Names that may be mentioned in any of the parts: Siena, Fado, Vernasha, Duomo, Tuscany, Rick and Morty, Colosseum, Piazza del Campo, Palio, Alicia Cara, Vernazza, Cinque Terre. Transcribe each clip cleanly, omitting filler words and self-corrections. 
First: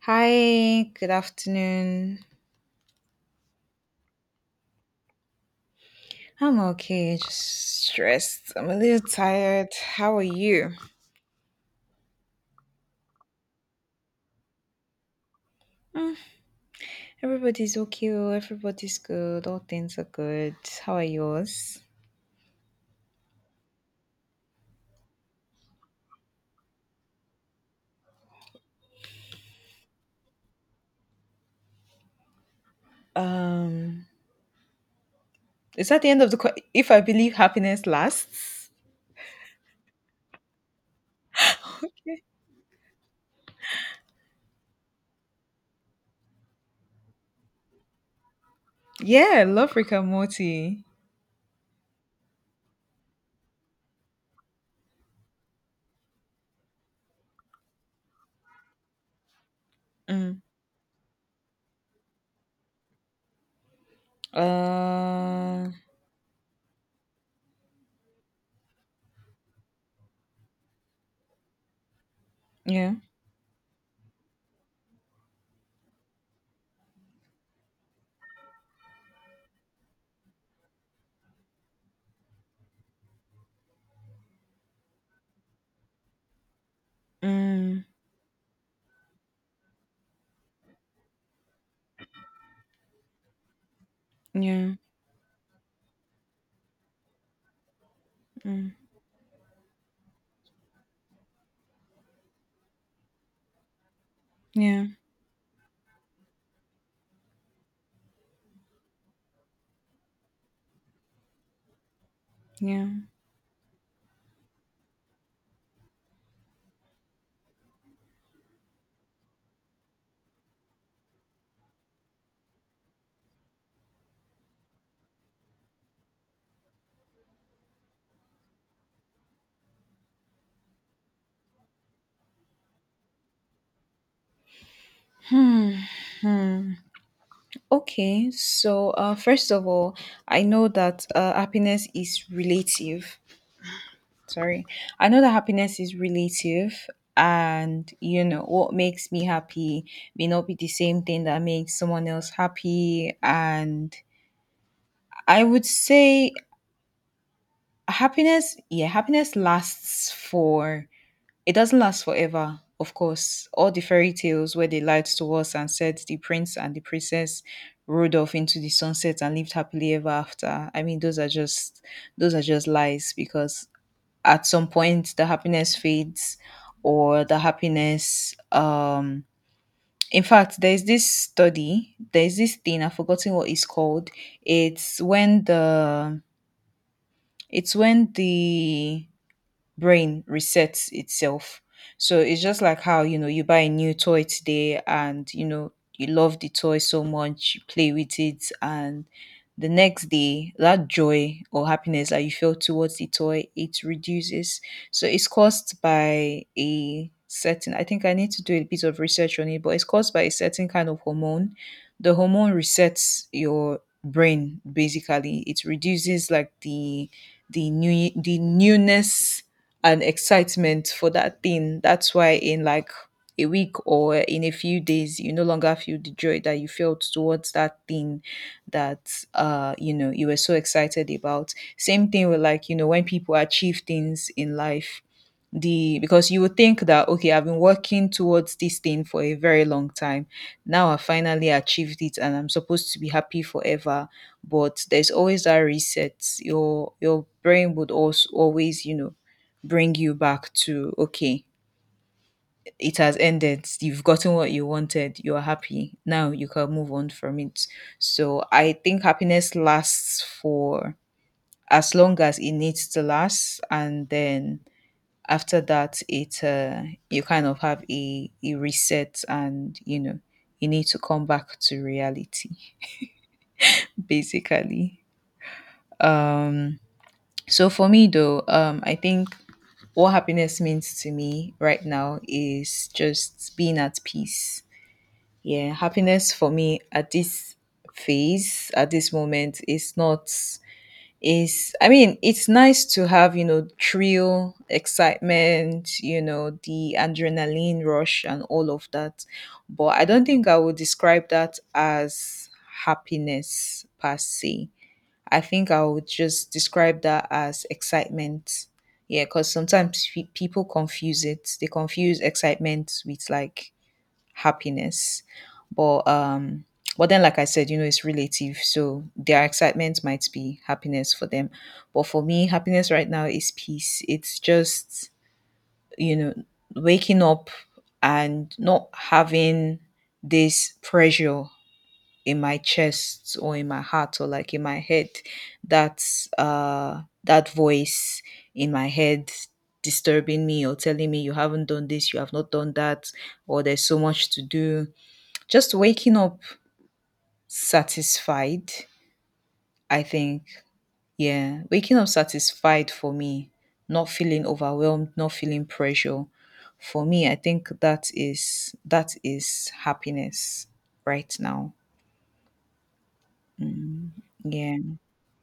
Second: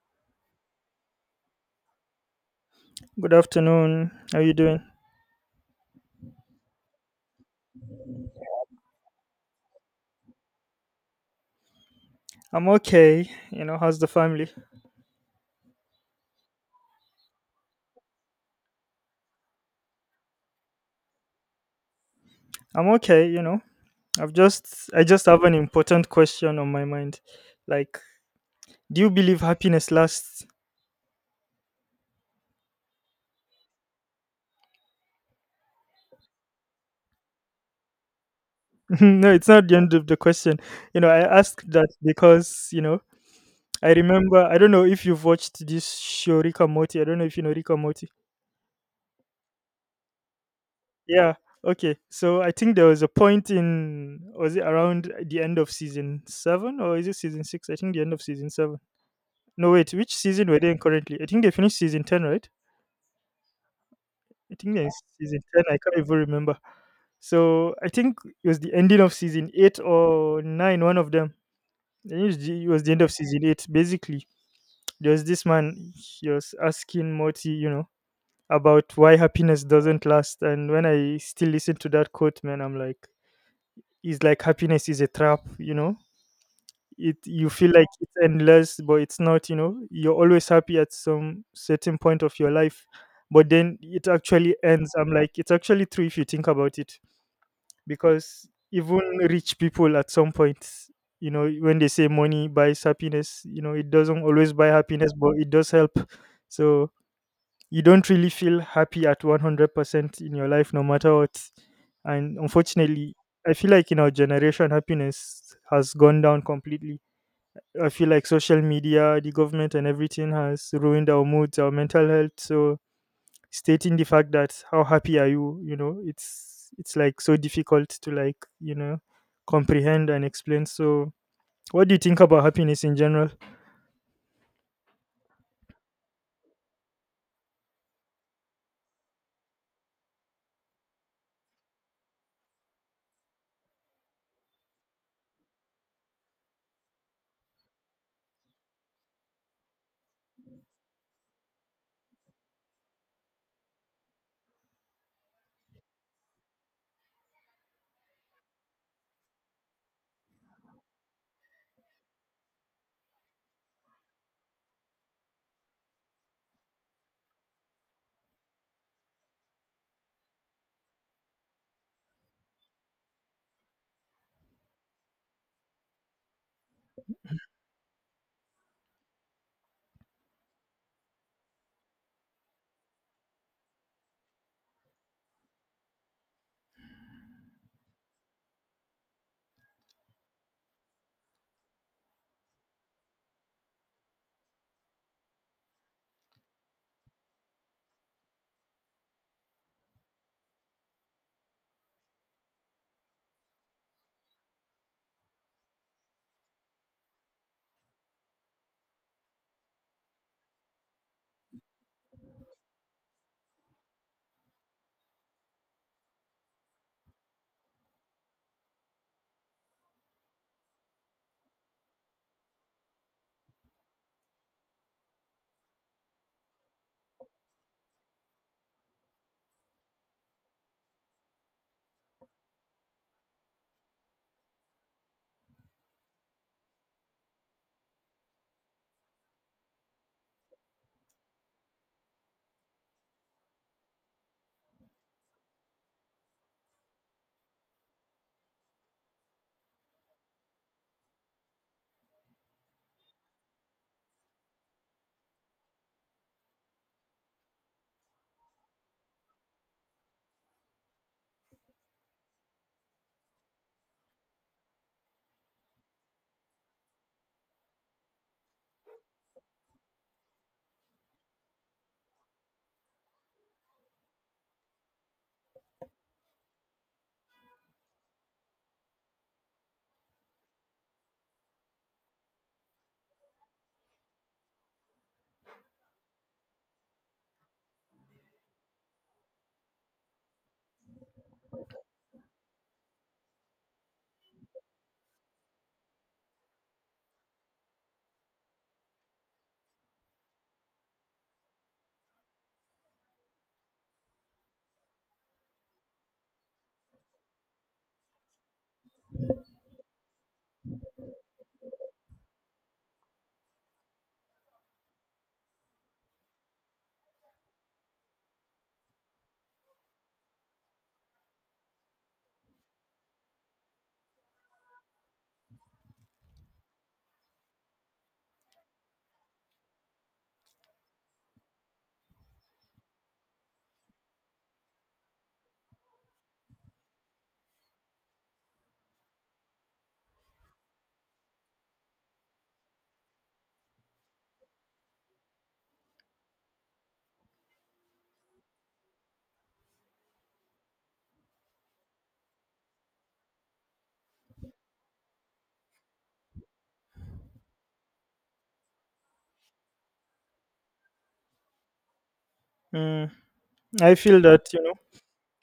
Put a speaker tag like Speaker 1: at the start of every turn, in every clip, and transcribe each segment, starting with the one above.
Speaker 1: Hi, good afternoon.
Speaker 2: Good afternoon. How you doing?
Speaker 1: I'm okay, just stressed. I'm a little tired. How are you?
Speaker 2: I'm okay. You know, how's the family?
Speaker 1: Mm, everybody's okay, everybody's good, all things are good. How are yours?
Speaker 2: I'm okay, you know. I just have an important question on my mind. Like, do you believe happiness lasts?
Speaker 1: Um, is that the end of the if I believe happiness lasts?
Speaker 2: No, it's not the end of the question. You know, I asked that because, you know, I don't know if you've watched this show Rick and Morty. I don't know if you know Rick and Morty.
Speaker 1: Yeah, love Rick and Morty.
Speaker 2: Yeah. Okay. So I think there was a point in, was it around the end of season 7 or is it season 6? I think the end of season 7. No, wait, which
Speaker 1: Mm.
Speaker 2: season were they in currently? I think they finished season 10, right? I think they're in season 10.
Speaker 1: Uh,
Speaker 2: I can't even remember. So I think it was the ending of season 8 or 9, one of them. I think it was the
Speaker 1: yeah.
Speaker 2: end of season 8. Basically, there was this man, he was asking Morty, you know, about why happiness doesn't last. And when I still listen to that quote, man, I'm like, he's like, happiness is a trap, you know? It, you feel
Speaker 1: Mm,
Speaker 2: like it's endless, but it's not. You know, you're always happy at some certain point of your life, but then it actually
Speaker 1: yeah.
Speaker 2: ends. I'm like, it's actually true if you think about it, because
Speaker 1: Mm,
Speaker 2: even rich people at some point, you know, when they say money buys happiness, you know, it doesn't always buy
Speaker 1: yeah.
Speaker 2: happiness, but it does help. So you don't really feel happy at 100% in your life no matter what. And
Speaker 1: Yeah.
Speaker 2: unfortunately, I feel like in our generation happiness has gone down completely. I feel like social media, the government, and everything has ruined our moods, our mental health. So stating the fact that how happy are you, you know, it's like so difficult to like, you know, comprehend and explain. So what do you think about happiness in general?
Speaker 1: Hmm. Hmm. Okay, so first of all, I know that happiness is relative. Sorry, I know that happiness is relative, and you know what makes me happy may not be the same thing that makes someone else happy. And I would say happiness lasts for It doesn't last forever, of course. All the fairy tales where they lied to us and said the prince and the princess rode off into the sunset and lived happily ever after. I mean, those are just lies because at some point the happiness fades or the happiness in fact, there's this thing I've forgotten what it's called. it's when the it's when the brain resets itself. So it's just like how, you know, you buy a new toy today and, you know, you love the toy so much, you play with it, and the next day, that joy or happiness that you felt towards the toy, it reduces. So it's caused by a certain, I think I need to do a bit of research on it, but it's caused by a certain kind of hormone. The hormone resets your brain. Basically, it reduces like the new the newness and excitement for that thing. That's why in like a week or in a few days, you no longer feel the joy that you felt towards that thing that you know you were so excited about. Same thing with, like, you know, when people achieve things in life, the because you would think that, okay, I've been working towards this thing for a very long time. Now I finally achieved it and I'm supposed to be happy forever. But there's always that reset. Your brain would also always, you know, bring you back to, okay, it has ended, you've gotten what you wanted, you're happy now, you can move on from it. So I think happiness lasts for as long as it needs to last, and then after that it you kind of have a reset and, you know, you need to come back to reality basically. um So for me though, I think what happiness means to me right now is just being at peace. Yeah, happiness for me at this phase, at this moment is not is I mean, it's nice to have, you know, thrill, excitement, you know, the adrenaline rush and all of that. But I don't think I would describe that as happiness per se. I think I would just describe that as excitement. Yeah, because sometimes people confuse it. They confuse excitement with like happiness. But um, but then like I said, you know, it's relative. So their excitement might be happiness for them. But for me, happiness right now is peace. It's just, you know, waking up and not having this pressure in my chest or in my heart or like in my head, that that voice in my head disturbing me or telling me you haven't done this, you have not done that, or there's so much to do. Just waking up satisfied, I think. Yeah, waking up satisfied for me, not feeling overwhelmed, not feeling pressure, for me I think that is happiness right now.
Speaker 2: Mm, I
Speaker 1: Mm,
Speaker 2: feel that, you know,
Speaker 1: yeah.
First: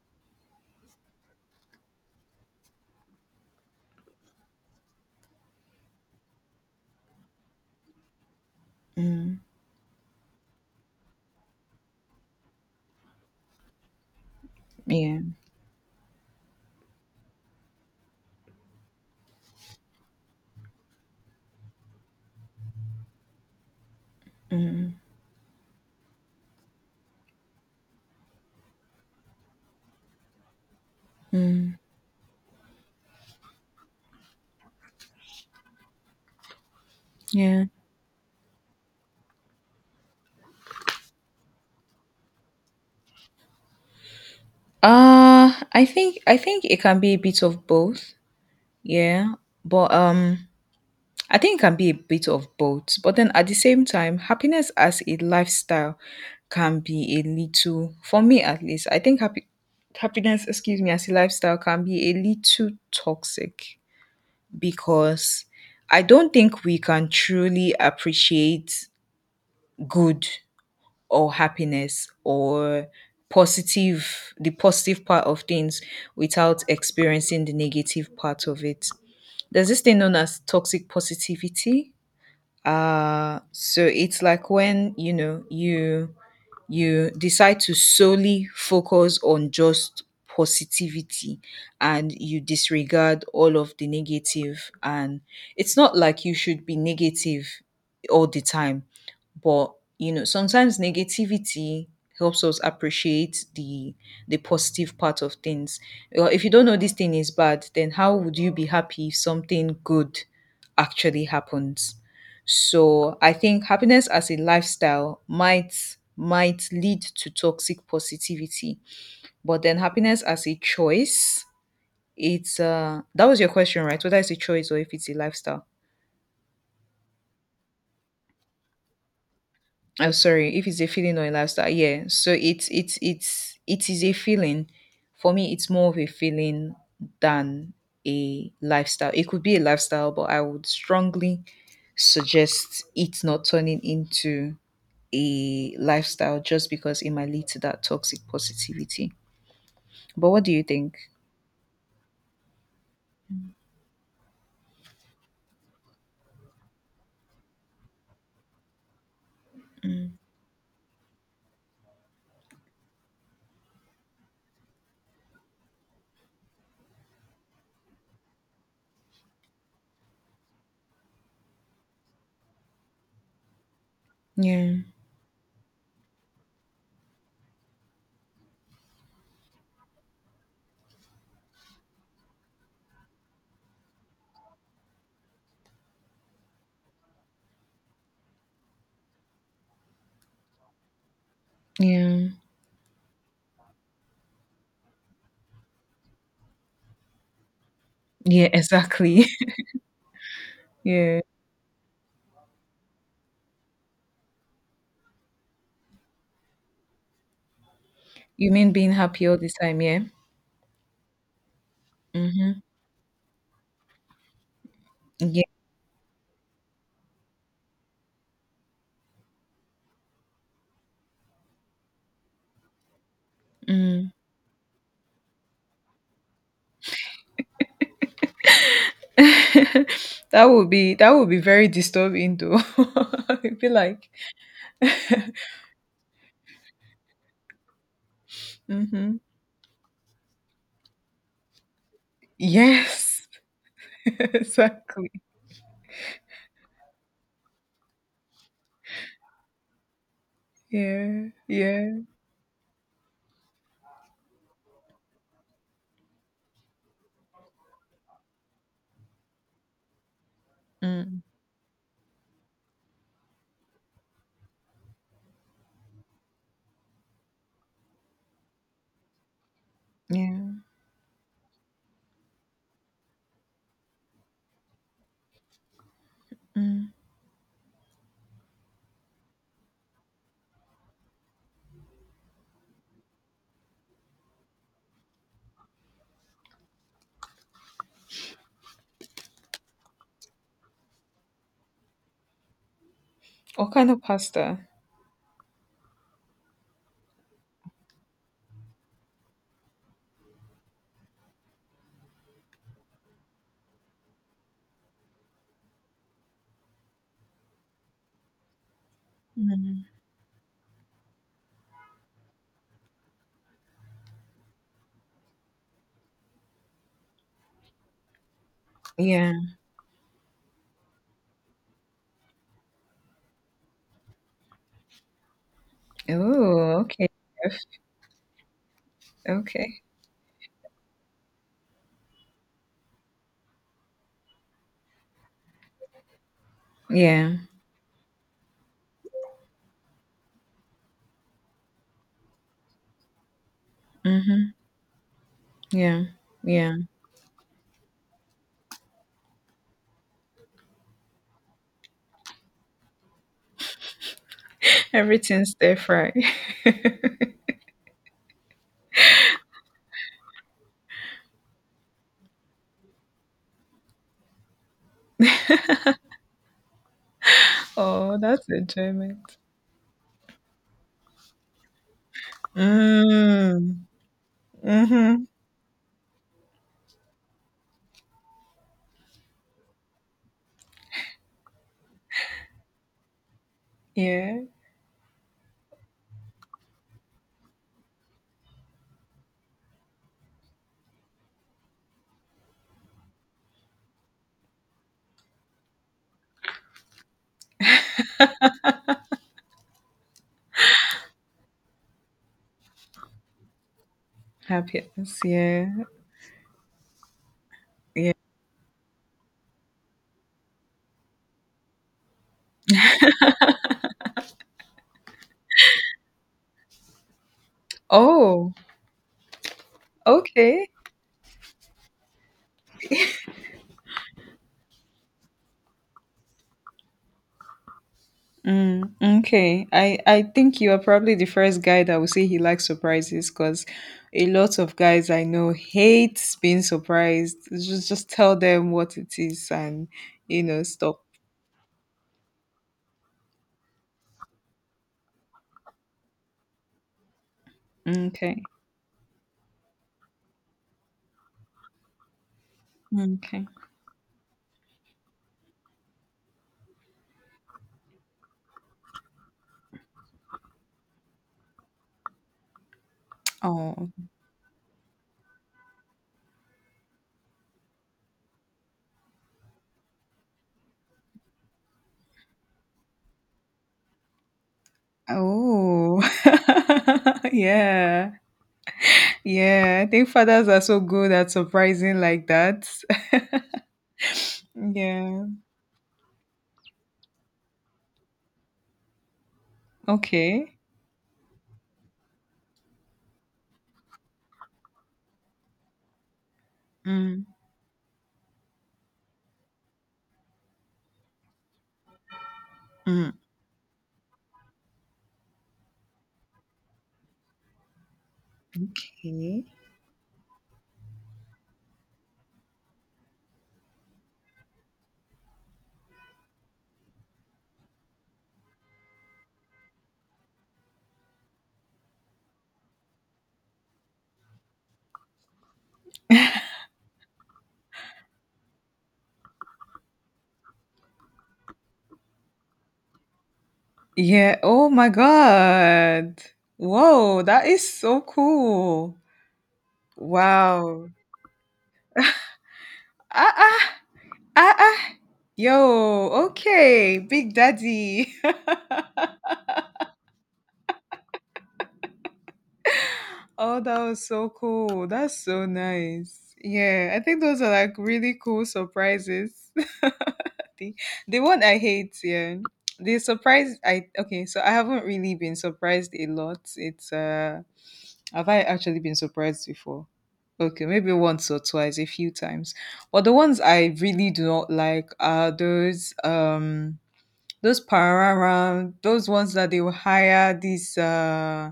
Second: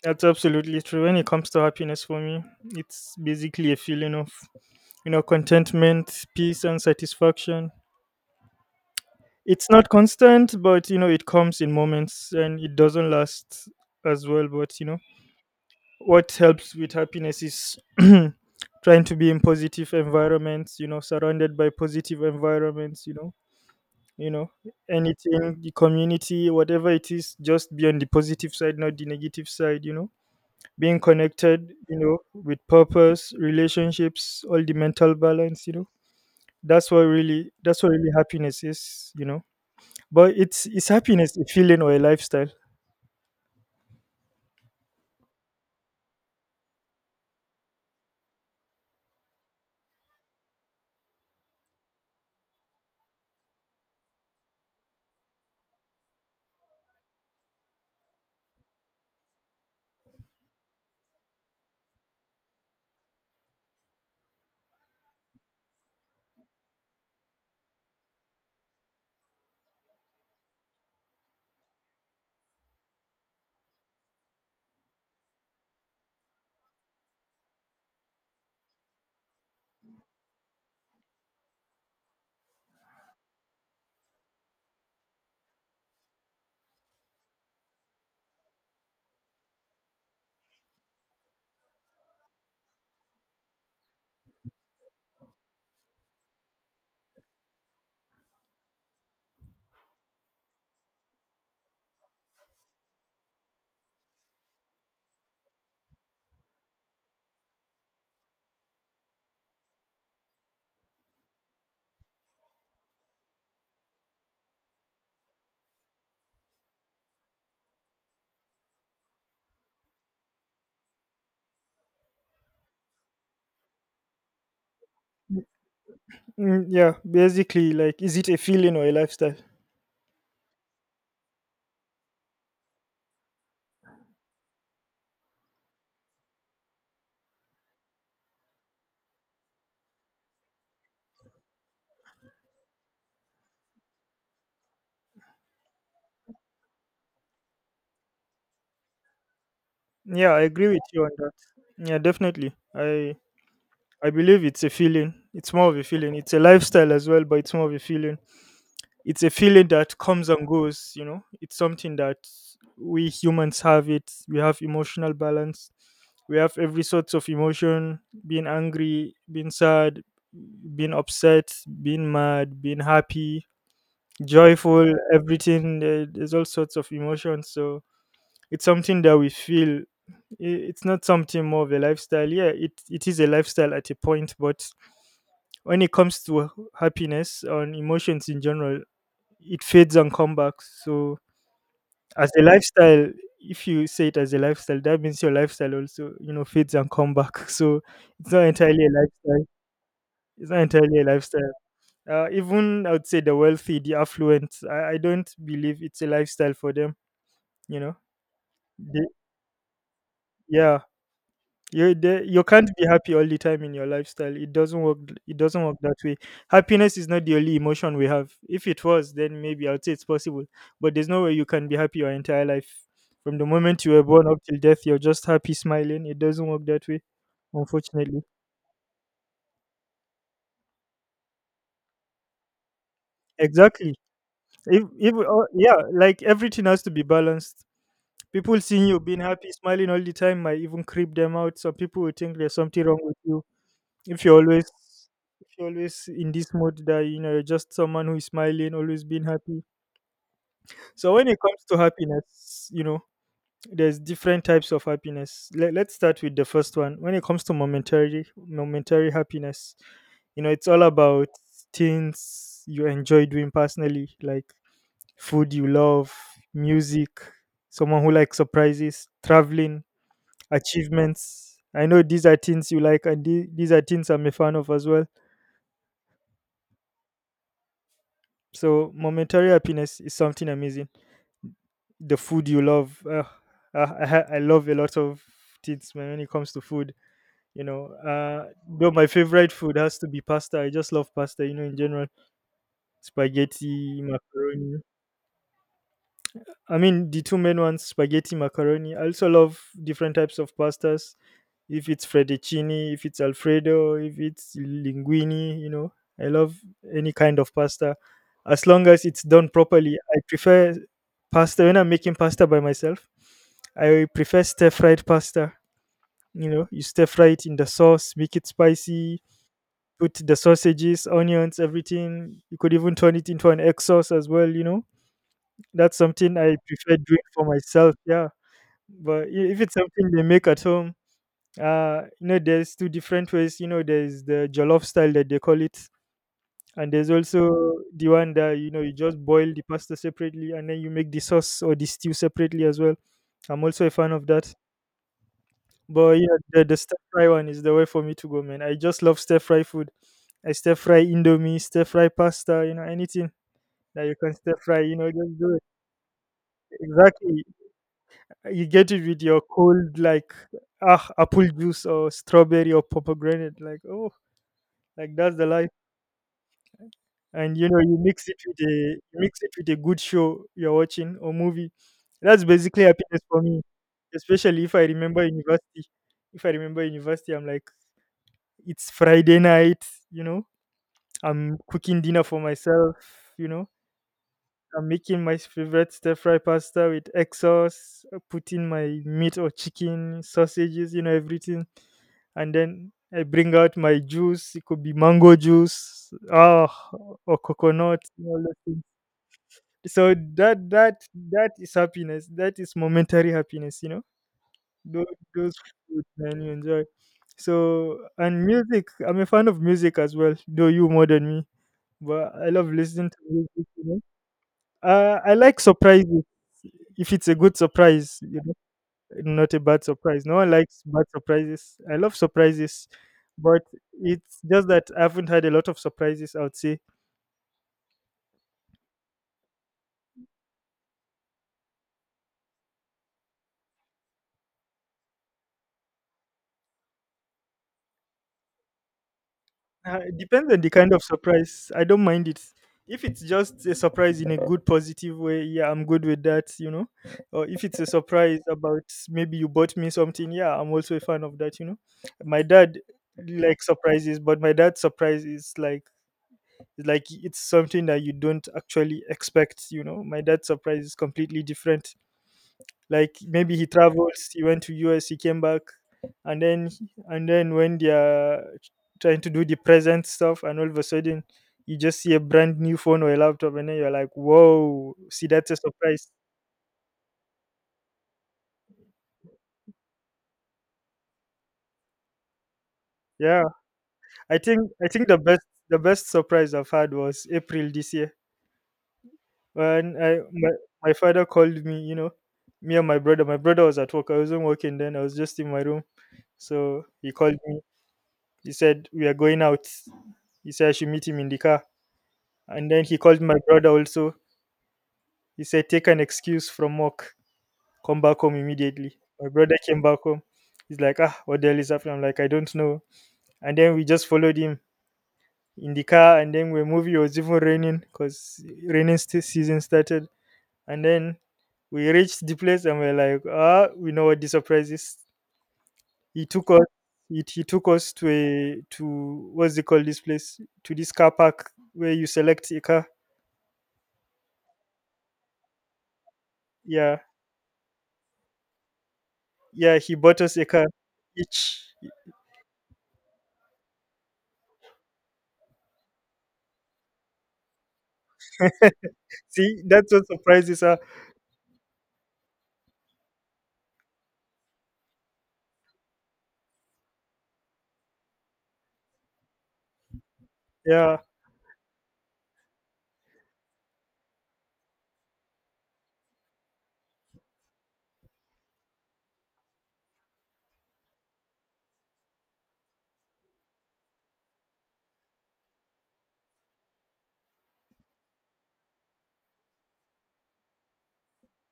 Speaker 2: that's absolutely true. When it comes to happiness for me, it's basically a feeling of, you know, contentment, peace, and satisfaction.
Speaker 1: Mm.
Speaker 2: It's not constant, but you know, it comes in moments and it doesn't last as well. But you know,
Speaker 1: Yeah,
Speaker 2: what helps with happiness is trying to be in positive environments, you know, surrounded by positive environments, you know, anything, the community, whatever it is, just be on the positive side, not the negative side, you know, being connected, you know, with purpose, relationships, all the mental balance, you know,
Speaker 1: yeah.
Speaker 2: that's what really happiness is, you know. But it's, is happiness a feeling or a lifestyle?
Speaker 1: I think it can be a bit of both. Yeah. But I think it can be a bit of both. But then at the same time, happiness as a lifestyle can be a little, for me at least. I think happy happiness, excuse me, as a lifestyle can be a little toxic, because I don't think we can truly appreciate good or happiness or positive the positive part of things without experiencing the negative part of it. There's this thing known as toxic positivity. So it's like when, you know, you decide to solely focus on just positivity and you disregard all of the negative. And it's not like you should be negative all the time, but you know, sometimes negativity helps us appreciate the positive part of things. Well, if you don't know this thing is bad, then how would you be happy if something good actually happens? So I think happiness as a lifestyle might lead to toxic positivity. But then happiness as a choice, it's that was your question, right? Whether it's a choice or if it's a lifestyle.
Speaker 2: Mm, yeah, basically, like, is it a feeling or a lifestyle?
Speaker 1: I'm sorry, if it's a feeling or a lifestyle. Yeah. So it is a feeling. For me, it's more of a feeling than a lifestyle. It could be a lifestyle, but I would strongly suggest it not turning into a lifestyle, just because it might lead to that toxic positivity. But
Speaker 2: Yeah, I
Speaker 1: what do you
Speaker 2: agree with
Speaker 1: think?
Speaker 2: you on that. Yeah, definitely. I believe it's a feeling. It's more of a feeling. It's a lifestyle as well, but it's more of a feeling. It's a feeling that comes and goes. You know, it's something that we humans have it. We have emotional balance. We have every sorts of emotion. Being angry, being sad, being upset, being mad, being happy,
Speaker 1: Yeah.
Speaker 2: joyful, everything. There's all sorts of emotions. So it's something that we feel. It's not something more of a lifestyle. Yeah, it is a lifestyle at a point, but when it comes to happiness and emotions in general, it fades and comes back. So
Speaker 1: Yeah.
Speaker 2: as a lifestyle, if you say it as a lifestyle, that means your lifestyle also, you know, fades and come back. So it's not
Speaker 1: Yeah,
Speaker 2: entirely a
Speaker 1: exactly.
Speaker 2: lifestyle. It's not entirely a
Speaker 1: yeah.
Speaker 2: lifestyle. Uh, even I would say the wealthy, the affluent. I don't believe it's a lifestyle for them. You know,
Speaker 1: You mean being
Speaker 2: they,
Speaker 1: happy all the time, yeah?
Speaker 2: yeah, you they, you
Speaker 1: Mm-hmm.
Speaker 2: can't be happy all the time in your lifestyle. It doesn't work. It
Speaker 1: Yeah.
Speaker 2: doesn't work that way. Happiness is not the only emotion we have. If it was, then maybe I'd say it's possible. But there's no way you can be happy your entire life. From the moment you were
Speaker 1: Mm.
Speaker 2: born up till death, you're just happy, smiling. It doesn't work that way, unfortunately.
Speaker 1: That would be very disturbing though. It'd be
Speaker 2: Exactly.
Speaker 1: like,
Speaker 2: If, Oh, yeah, like everything has to be balanced. People seeing you
Speaker 1: mm-hmm.
Speaker 2: being happy, smiling all the time might even creep them out. Some people will think there's something wrong with
Speaker 1: Yes,
Speaker 2: you if you're always
Speaker 1: exactly.
Speaker 2: if you're always in this mode that, you know, you're just someone who is smiling, always being happy. So when
Speaker 1: Yeah,
Speaker 2: it comes to
Speaker 1: yeah,
Speaker 2: happiness, you know, there's different types of happiness. Let's start with the first one. When it comes to momentary happiness, you know, it's all
Speaker 1: mm,
Speaker 2: about things you enjoy doing personally, like food you love, music, someone who likes surprises, traveling,
Speaker 1: yeah.
Speaker 2: achievements. I know these are things you like, and these are things I'm a fan of as well.
Speaker 1: Mm.
Speaker 2: So, momentary happiness is something amazing. The food you love, I love a lot of things, man, when it comes to food. You know, though my favorite food has to be pasta. I just love pasta. You know, in general,
Speaker 1: What kind of
Speaker 2: spaghetti,
Speaker 1: pasta?
Speaker 2: macaroni. I mean, the two main ones, spaghetti, macaroni. I also love different types of pastas. If it's fettuccine, if it's alfredo, if it's linguine, you know, I love any kind of pasta as long as it's done
Speaker 1: Mm.
Speaker 2: properly. I prefer pasta when I'm making pasta by myself. I prefer stir fried pasta. You know, you stir fry it in the sauce, make it spicy,
Speaker 1: Yeah.
Speaker 2: put the sausages, onions, everything. You could even turn it into an egg sauce as well, you know, that's something I
Speaker 1: Oh,
Speaker 2: prefer
Speaker 1: okay.
Speaker 2: doing for
Speaker 1: F-
Speaker 2: myself, yeah. But if it's
Speaker 1: Okay.
Speaker 2: something they make at home, you know, there's two different ways. You know, there's the jollof style that they call it, and there's
Speaker 1: Yeah.
Speaker 2: also the one that, you know, you just boil the pasta separately and then you make the sauce or the stew separately as well. I'm also a fan of that.
Speaker 1: Mm-hmm. Yeah.
Speaker 2: But yeah,
Speaker 1: Yeah.
Speaker 2: the stir fry one is the way for me to go, man. I just love stir fry food. I stir fry indomie, stir fry pasta, you know, anything that you can stir fry, you know, just
Speaker 1: Everything's
Speaker 2: do it.
Speaker 1: stir fry.
Speaker 2: Exactly. You get it with your cold, like, ah, apple juice or strawberry or pomegranate. Like, oh, like that's the life. And you know,
Speaker 1: Oh, that's
Speaker 2: you
Speaker 1: enjoyment.
Speaker 2: mix it with a good show you're watching or movie. That's basically happiness for me.
Speaker 1: Mm.
Speaker 2: Especially if I
Speaker 1: Mm-hmm.
Speaker 2: remember university. If I remember university, I'm like, it's Friday night. You know, I'm cooking dinner for myself. You know,
Speaker 1: Yeah.
Speaker 2: I'm making my favorite stir fry pasta with egg sauce, putting my meat or chicken, sausages, you know, everything. And then I bring out my juice. It could be mango juice, ah, or coconut, and all those things. So that that is happiness. That is momentary happiness. You know, those
Speaker 1: Happiness.
Speaker 2: those
Speaker 1: Yeah.
Speaker 2: foods, man, you enjoy. So,
Speaker 1: Yeah.
Speaker 2: and music. I'm a fan of music as well, though you more than me. But I love listening to music. You know? Uh, I like surprises if it's a good surprise.
Speaker 1: Oh,
Speaker 2: Not a bad surprise. No one
Speaker 1: okay.
Speaker 2: likes bad surprises. I love surprises, but it's just that I haven't had a lot of surprises, I would say.
Speaker 1: Mm, okay. I think you are probably the first guy that will say he likes surprises, because a lot of guys I know hate being surprised. Just tell them what it is and
Speaker 2: It
Speaker 1: you
Speaker 2: depends
Speaker 1: know
Speaker 2: on the kind
Speaker 1: stop.
Speaker 2: of surprise. I don't mind it. If it's just a surprise in a good, positive way, yeah, I'm good with that, you know. Or if it's a
Speaker 1: Okay.
Speaker 2: surprise about maybe you bought me something, yeah, I'm also a fan of that, you know. My dad
Speaker 1: Okay.
Speaker 2: likes surprises, but my dad's surprise is like it's something that you don't actually expect, you know. My dad's surprise is completely different, like maybe he
Speaker 1: Oh.
Speaker 2: travels, he went to us, he came back, and then and then when they are trying to do the present stuff and all of a sudden you just see a brand new phone or a laptop and then you're like, whoa, see, that's a
Speaker 1: Oh.
Speaker 2: surprise.
Speaker 1: yeah. Yeah. I think fathers are so good at surprising like that.
Speaker 2: Yeah, I think the
Speaker 1: yeah.
Speaker 2: best, the best surprise I've had was April this year when
Speaker 1: Okay.
Speaker 2: my father called me, you know, me and my brother. My brother was at work, I wasn't working then, I was just in my room. So he
Speaker 1: Mm.
Speaker 2: called me, he said we are going out, he said I should meet him in the car. And then he
Speaker 1: Mm.
Speaker 2: called my brother also. He said, take an excuse from work, come back home immediately. My
Speaker 1: Okay.
Speaker 2: brother came back home. He's like, ah, what the hell is happening? I'm like, I don't know. And then we just followed him in the car. And then we moved. It was even raining because season started. And then we reached the place and we're like, ah, we know what the surprise is. He took us. He took us to a to what's it called this place to this car park where you select a car,
Speaker 1: Yeah. Oh my God.
Speaker 2: yeah.
Speaker 1: Whoa, that is so cool.
Speaker 2: Yeah, he bought us a car
Speaker 1: Wow.
Speaker 2: each.
Speaker 1: Ah, ah, ah. Yo, okay. Big Daddy.
Speaker 2: See, that's what surprises her.
Speaker 1: Oh, that was so cool. That's so nice. Yeah, I think those are like really cool surprises. the,
Speaker 2: Yeah.
Speaker 1: the one I hate, yeah. The surprise I okay, so I haven't really been surprised a lot. It's have I actually been surprised before? Okay, maybe once or twice, a few times. But the ones I really do not like are those parara, those ones that they will hire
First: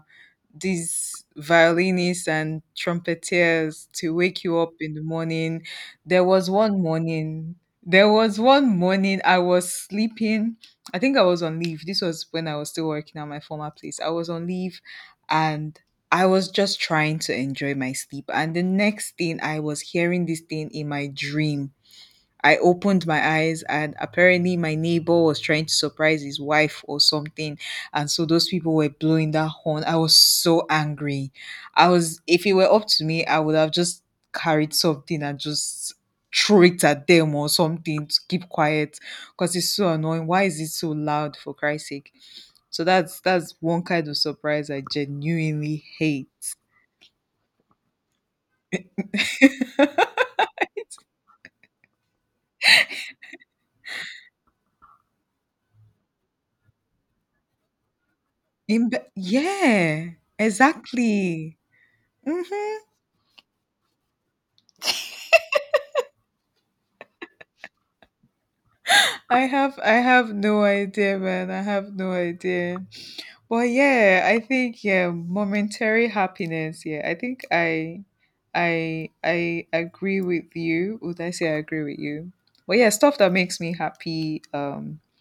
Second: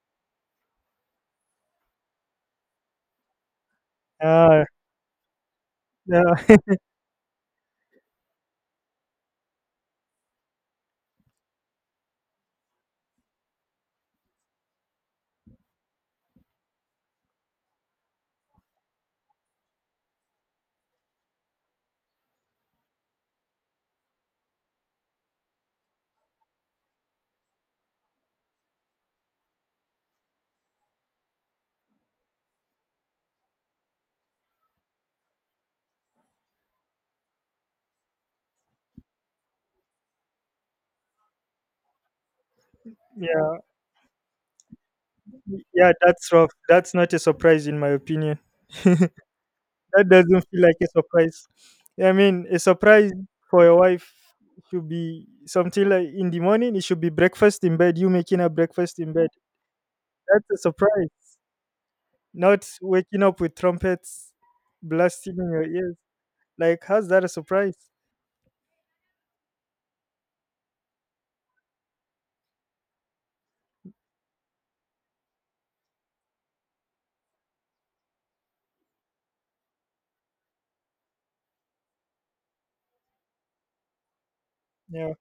Speaker 1: these violinists and trumpeters to wake you
Speaker 2: Yeah.
Speaker 1: up in the morning. There was
Speaker 2: Yeah.
Speaker 1: one morning, there was one morning I was sleeping. I think I was on leave. This was when I was still working at my former place. I was on leave and I was just trying to enjoy my sleep. And the next thing, I was hearing this thing in my dream. I opened my eyes, and apparently, my neighbor was trying to surprise his wife or something. And so those people were blowing that horn. I was so angry. I was, if it were up to me, I would have just carried something and just throw it at them or something to keep quiet, because it's so annoying. Why is it so loud, for Christ's sake? So that's
Speaker 2: Yeah.
Speaker 1: one kind of surprise I genuinely
Speaker 2: Yeah,
Speaker 1: hate.
Speaker 2: that's rough. That's not a surprise in my opinion. That doesn't feel like a surprise. I mean, a surprise for your wife should be something like in the morning, it should be breakfast in bed, you making her
Speaker 1: In,
Speaker 2: breakfast in bed.
Speaker 1: yeah,
Speaker 2: That's a surprise.
Speaker 1: exactly.
Speaker 2: Not
Speaker 1: hmm
Speaker 2: waking up with trumpets blasting in your ears. Like, how's that a surprise?
Speaker 1: I have no idea, man. I have no idea. But yeah, I think, yeah, momentary happiness. Yeah, I think I agree with you. Would I say I agree with you? But yeah, stuff that makes me happy
Speaker 2: Yeah,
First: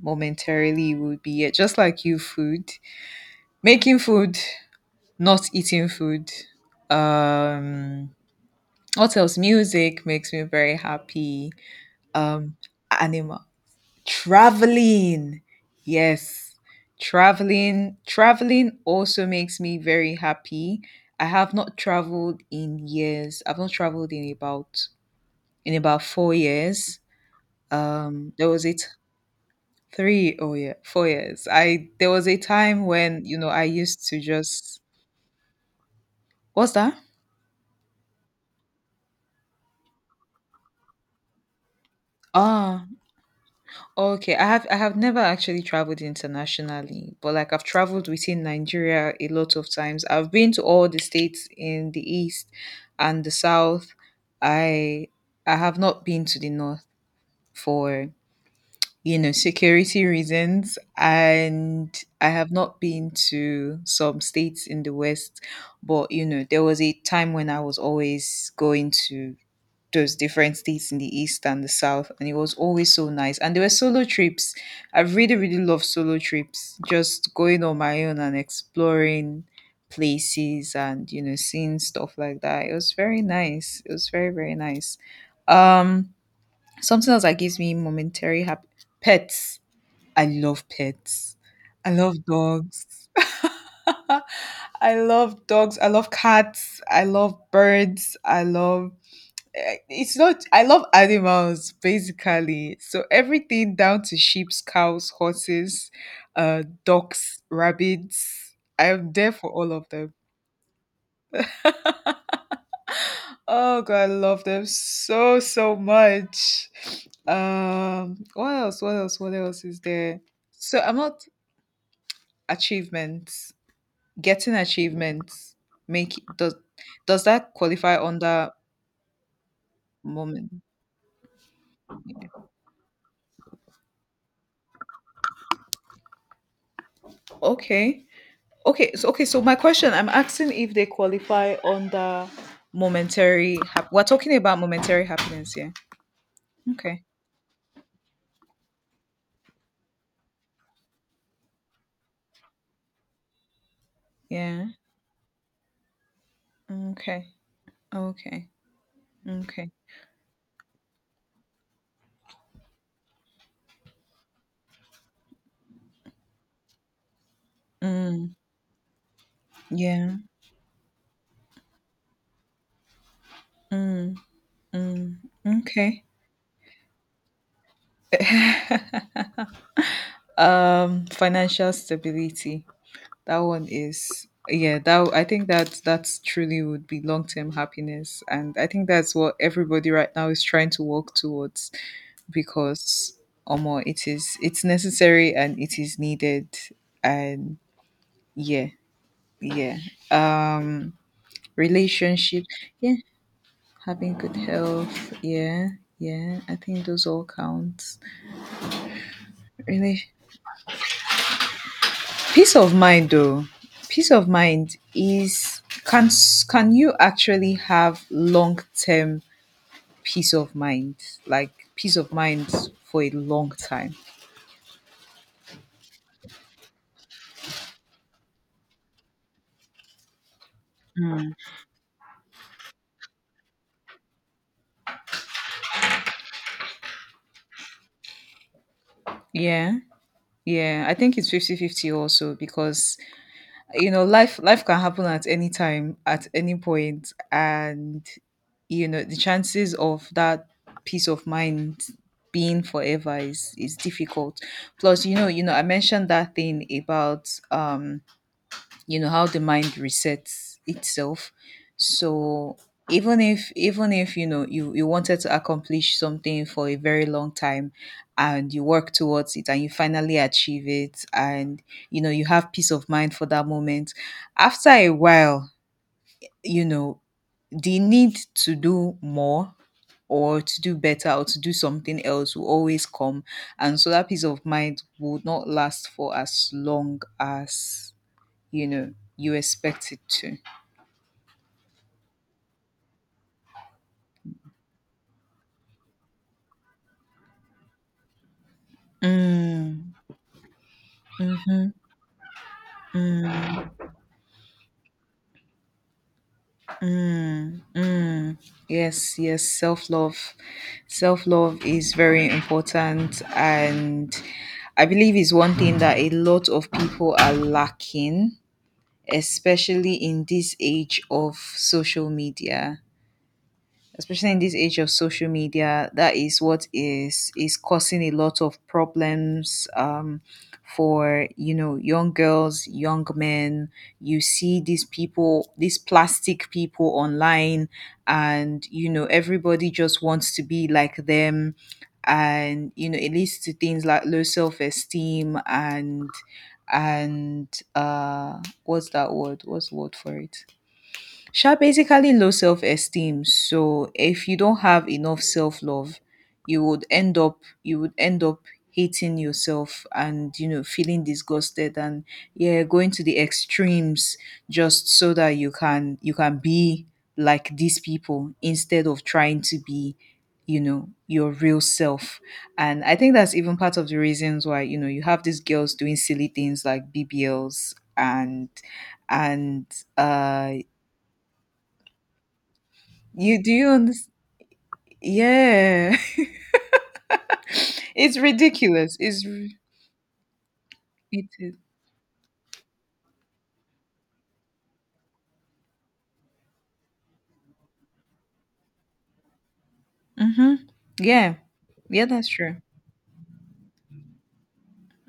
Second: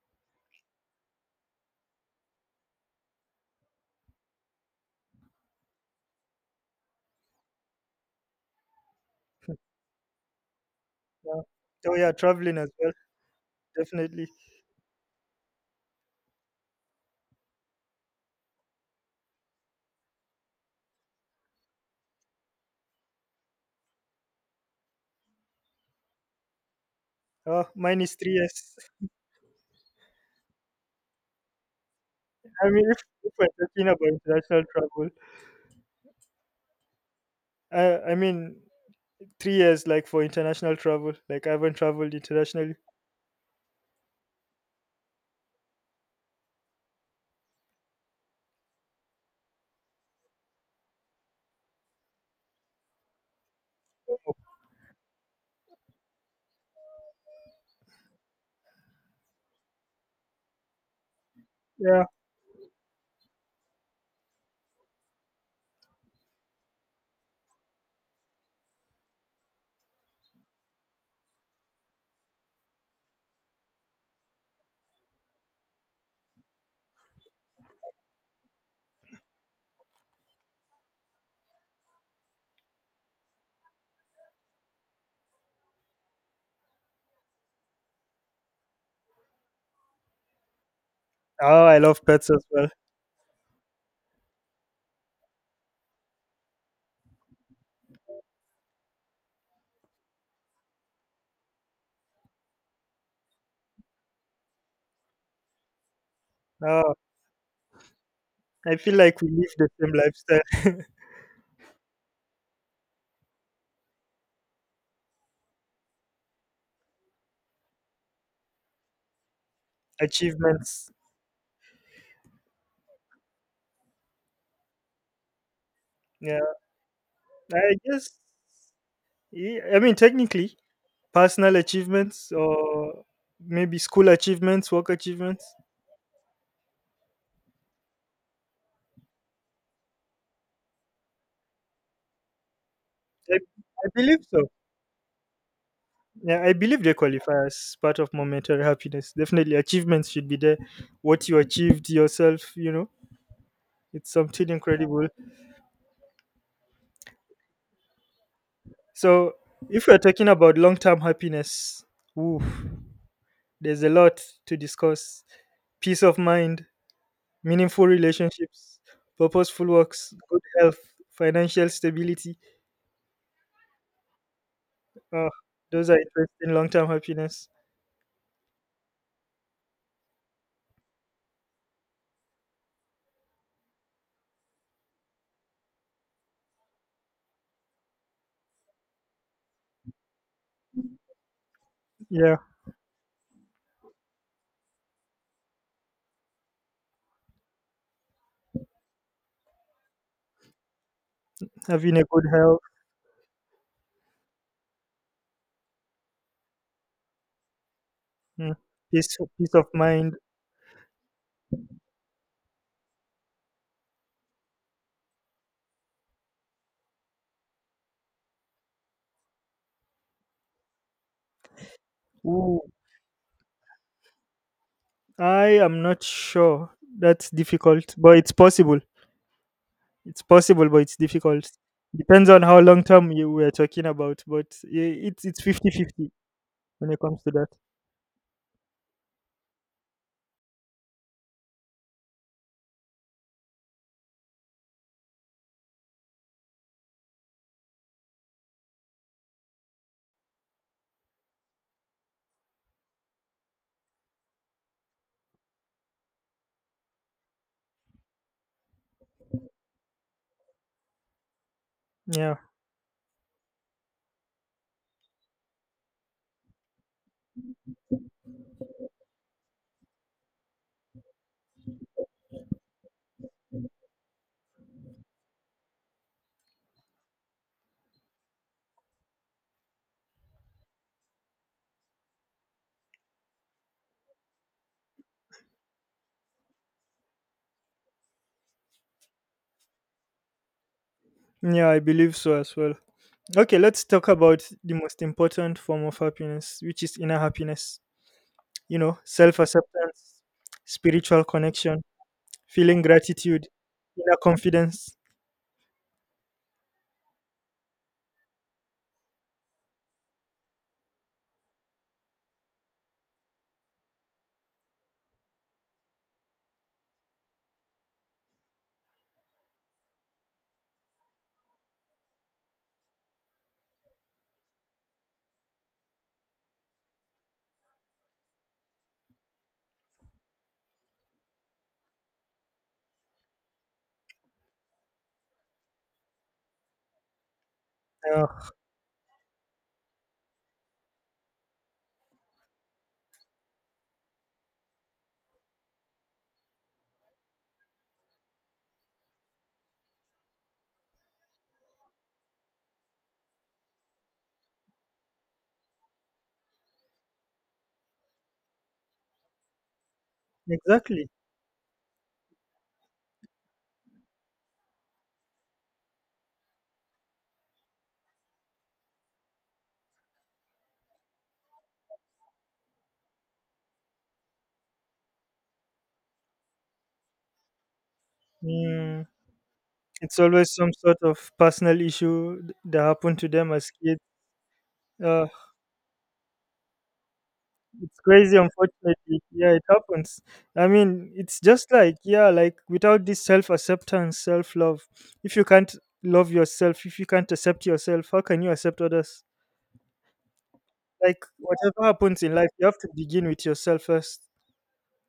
Speaker 1: momentarily would be, yeah, just like you, food. Making food, not eating food. Um what else? Music makes me very
Speaker 2: yeah.
Speaker 1: happy.
Speaker 2: Oh yeah,
Speaker 1: Um
Speaker 2: traveling as well,
Speaker 1: animals.
Speaker 2: definitely.
Speaker 1: Traveling. Yes. Traveling also makes me very happy. I have not traveled in years. I've not traveled in about 4 years.
Speaker 2: Oh, mine is three
Speaker 1: There was
Speaker 2: years.
Speaker 1: it 3 oh yeah, 4 years. I there was a
Speaker 2: I mean,
Speaker 1: time when,
Speaker 2: if
Speaker 1: you
Speaker 2: we're
Speaker 1: know, I
Speaker 2: talking
Speaker 1: used
Speaker 2: about
Speaker 1: to
Speaker 2: international
Speaker 1: just
Speaker 2: travel,
Speaker 1: What's that?
Speaker 2: I mean, 3 years like for international travel. Like, I haven't traveled internationally.
Speaker 1: Ah, okay, I have never actually traveled internationally, but like I've traveled within Nigeria a lot of times. I've been to all the states in the east and the south. I I have not been to the north for, you know, security reasons, and
Speaker 2: Yeah.
Speaker 1: I have not been to some states in the west, but you know, there was a time when I was always going to those different states in the east and the south, and it was always so nice, and there were solo trips. I really really love solo trips, just going on my own and exploring places and, you know, seeing stuff like that. It was very nice, it was very very nice. um Something else that gives me momentary happy pets. I love pets.
Speaker 2: Oh, I
Speaker 1: I
Speaker 2: love
Speaker 1: love
Speaker 2: pets as well.
Speaker 1: dogs. I love dogs. I love cats. I love birds. I love it's not, I love animals basically, so everything down to sheep's, cows, horses,
Speaker 2: Oh,
Speaker 1: ducks, rabbits,
Speaker 2: I
Speaker 1: I
Speaker 2: feel
Speaker 1: am
Speaker 2: like we
Speaker 1: there for
Speaker 2: live the
Speaker 1: all of
Speaker 2: same
Speaker 1: them.
Speaker 2: lifestyle.
Speaker 1: Oh god, I love them so much. What else, what else, what else is there so
Speaker 2: Achievements.
Speaker 1: I'm not Achievements, getting achievements, make
Speaker 2: Yeah.
Speaker 1: does that
Speaker 2: I
Speaker 1: qualify
Speaker 2: guess,
Speaker 1: under
Speaker 2: yeah, I mean,
Speaker 1: moment?
Speaker 2: technically, personal achievements or maybe school achievements, work achievements.
Speaker 1: Okay. Okay, so okay, so my question, I'm asking if they qualify under
Speaker 2: I,
Speaker 1: momentary
Speaker 2: I
Speaker 1: we're
Speaker 2: believe
Speaker 1: talking
Speaker 2: so.
Speaker 1: about momentary happiness, yeah.
Speaker 2: Yeah, I believe they
Speaker 1: Okay.
Speaker 2: qualify as part of momentary happiness. Definitely, achievements should be there. What you achieved yourself, you know, it's something
Speaker 1: Yeah.
Speaker 2: incredible.
Speaker 1: Okay. Okay.
Speaker 2: So,
Speaker 1: Okay.
Speaker 2: if we're talking about long term happiness, oof, there's a lot to discuss peace of mind, meaningful
Speaker 1: Mm,
Speaker 2: relationships, purposeful
Speaker 1: yeah.
Speaker 2: works, good health, financial stability.
Speaker 1: Mm, mm,
Speaker 2: Uh, those are
Speaker 1: okay.
Speaker 2: interesting long term happiness.
Speaker 1: Financial stability. That one is, yeah, that I think that that's truly would be long-term happiness, and I think that's what everybody right now is trying to work towards,
Speaker 2: Yeah,
Speaker 1: because omo it is, it's necessary and it is needed. And yeah, yeah. um
Speaker 2: having a good
Speaker 1: Relationship,
Speaker 2: health,
Speaker 1: yeah, having good health, yeah. Yeah, I think those all count.
Speaker 2: mm, peace of
Speaker 1: Really,
Speaker 2: mind.
Speaker 1: peace of mind though, peace of mind is, can you actually have long term peace of mind, like peace of mind
Speaker 2: Ooh.
Speaker 1: for a long time?
Speaker 2: I am not sure. That's difficult, but it's possible. It's possible, but it's difficult. Depends on how long term you were talking about, but it's 50 50 when it comes to that.
Speaker 1: Yeah, yeah, I think it's 50 50 also, because you know, life can happen at any time, at any point. And you know, the chances of that peace of mind being forever is difficult. Plus you know, you know, I mentioned that thing about you know how the mind resets itself.
Speaker 2: Yeah.
Speaker 1: So even if, even if, you know, you wanted to accomplish something for a very long time, and you work towards it, and you finally achieve it, and you know, you have peace of mind for that moment, after a while, you know, the need to do more, or to do better, or to do something else will always come. And so that peace of mind will not last for as long as, you know, you expect it to.
Speaker 2: Yeah, I believe so as well. Okay, let's talk about the most important form of happiness, which is inner happiness. You know,
Speaker 1: Mm,
Speaker 2: self-acceptance, spiritual connection, feeling gratitude, inner confidence.
Speaker 1: mm, mm. Yes, yes, self love, self love is very important, and I believe is one thing that a lot of people are lacking, especially in this age of social media, especially in this age of social media. That is what is causing a lot of problems, for, you know, young girls, young men. You see these people, these plastic people online,
Speaker 2: Yeah,
Speaker 1: and you know, everybody just wants to be like them. And you know, it leads to things like low self-esteem and what's that word, what's the word for it, basically low self-esteem. So if you don't have enough self-love, you would end up, you would end up hating yourself and you know, feeling
Speaker 2: exactly.
Speaker 1: disgusted and, yeah, going to the extremes, just so that you can, you can be like these people, instead of trying to be, you know, your real self. And I think that's even part of the reasons why, you know, you have these girls doing silly things like bbls and
Speaker 2: Hmm.
Speaker 1: and
Speaker 2: It's
Speaker 1: uh
Speaker 2: always some sort of personal issue that happened to
Speaker 1: you do,
Speaker 2: them
Speaker 1: you
Speaker 2: as kids.
Speaker 1: understand?
Speaker 2: Uh,
Speaker 1: Yeah.
Speaker 2: it's
Speaker 1: It's
Speaker 2: crazy,
Speaker 1: ridiculous.
Speaker 2: unfortunately.
Speaker 1: It's r,
Speaker 2: Yeah, it happens. I mean,
Speaker 1: it
Speaker 2: it's
Speaker 1: is.
Speaker 2: just like, yeah, like without this self acceptance, self love, if you can't love yourself, if you can't accept yourself, how can you accept others?
Speaker 1: Mhm.
Speaker 2: Like,
Speaker 1: Yeah.
Speaker 2: whatever
Speaker 1: Yeah,
Speaker 2: happens
Speaker 1: that's
Speaker 2: in life,
Speaker 1: true.
Speaker 2: you have to begin with yourself first.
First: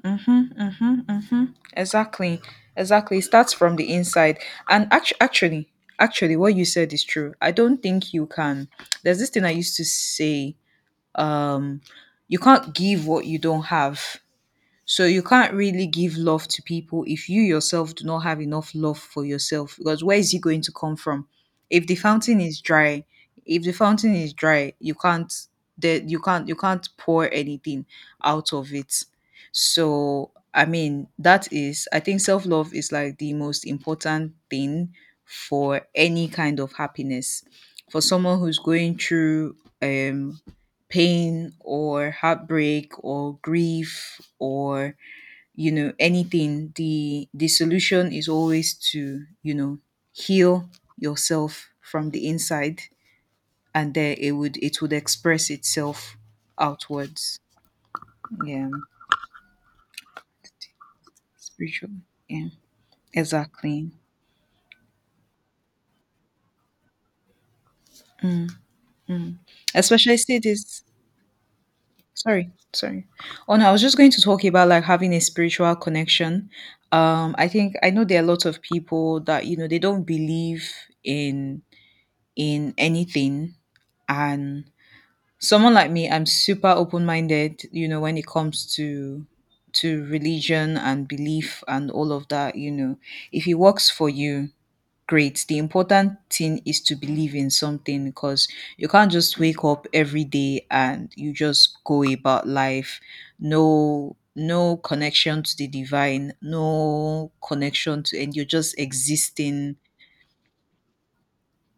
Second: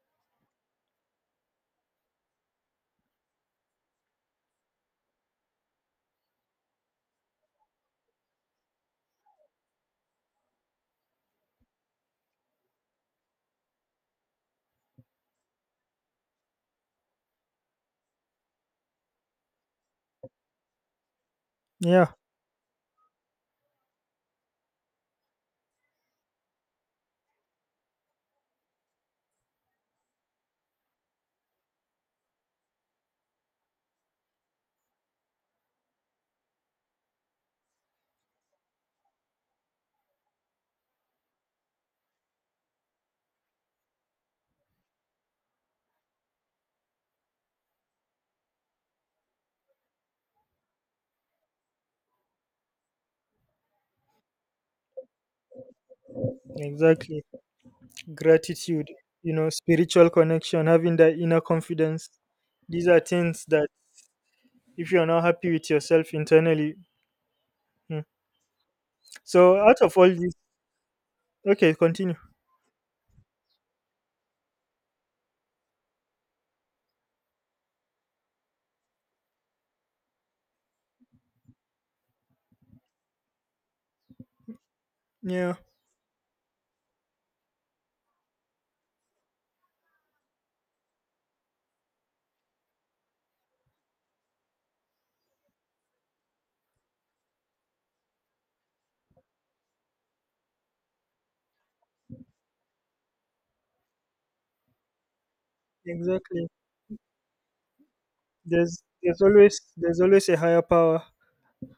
Speaker 1: Mhm, mhm, mhm. Exactly. Exactly. It starts from the inside. And actually, actually, actually what you said is true. I don't think you can, there's this thing I used to say, um, you can't give what you don't have. So you can't really give love to people if you yourself do not have enough love for yourself, because where is it going to come from? If the
Speaker 2: Yeah,
Speaker 1: fountain is dry, if the fountain is dry, you can't, that you can't, you can't pour anything out of it. So I mean, that is, I think self-love is like the most important thing for any kind of happiness. For someone who's going through um pain or heartbreak or grief or, you know anything, the solution is always to, you know, heal yourself from the inside, and then it would, it would express itself
Speaker 2: exactly.
Speaker 1: outwards. Yeah,
Speaker 2: Gratitude, you know, spiritual connection, having that inner
Speaker 1: spiritual,
Speaker 2: confidence.
Speaker 1: yeah,
Speaker 2: These are things that
Speaker 1: exactly.
Speaker 2: if you're not happy with yourself internally, hmm.
Speaker 1: Mm, mm.
Speaker 2: So out of all
Speaker 1: Especially
Speaker 2: these,
Speaker 1: say this,
Speaker 2: okay, continue.
Speaker 1: sorry, sorry. Oh no, I was just going to talk about like having a spiritual connection. I think, I know there are lots of people that, you know, they don't believe in in anything. And
Speaker 2: Yeah,
Speaker 1: someone like me, I'm super open-minded, you know, when it comes to religion and belief and all of that. You know, if it works for you, great. The important thing is to believe in something, because you can't just wake up every day and you just go about life, no no connection to the divine,
Speaker 2: exactly.
Speaker 1: no connection to, and you're just
Speaker 2: There's always
Speaker 1: existing.
Speaker 2: a higher power.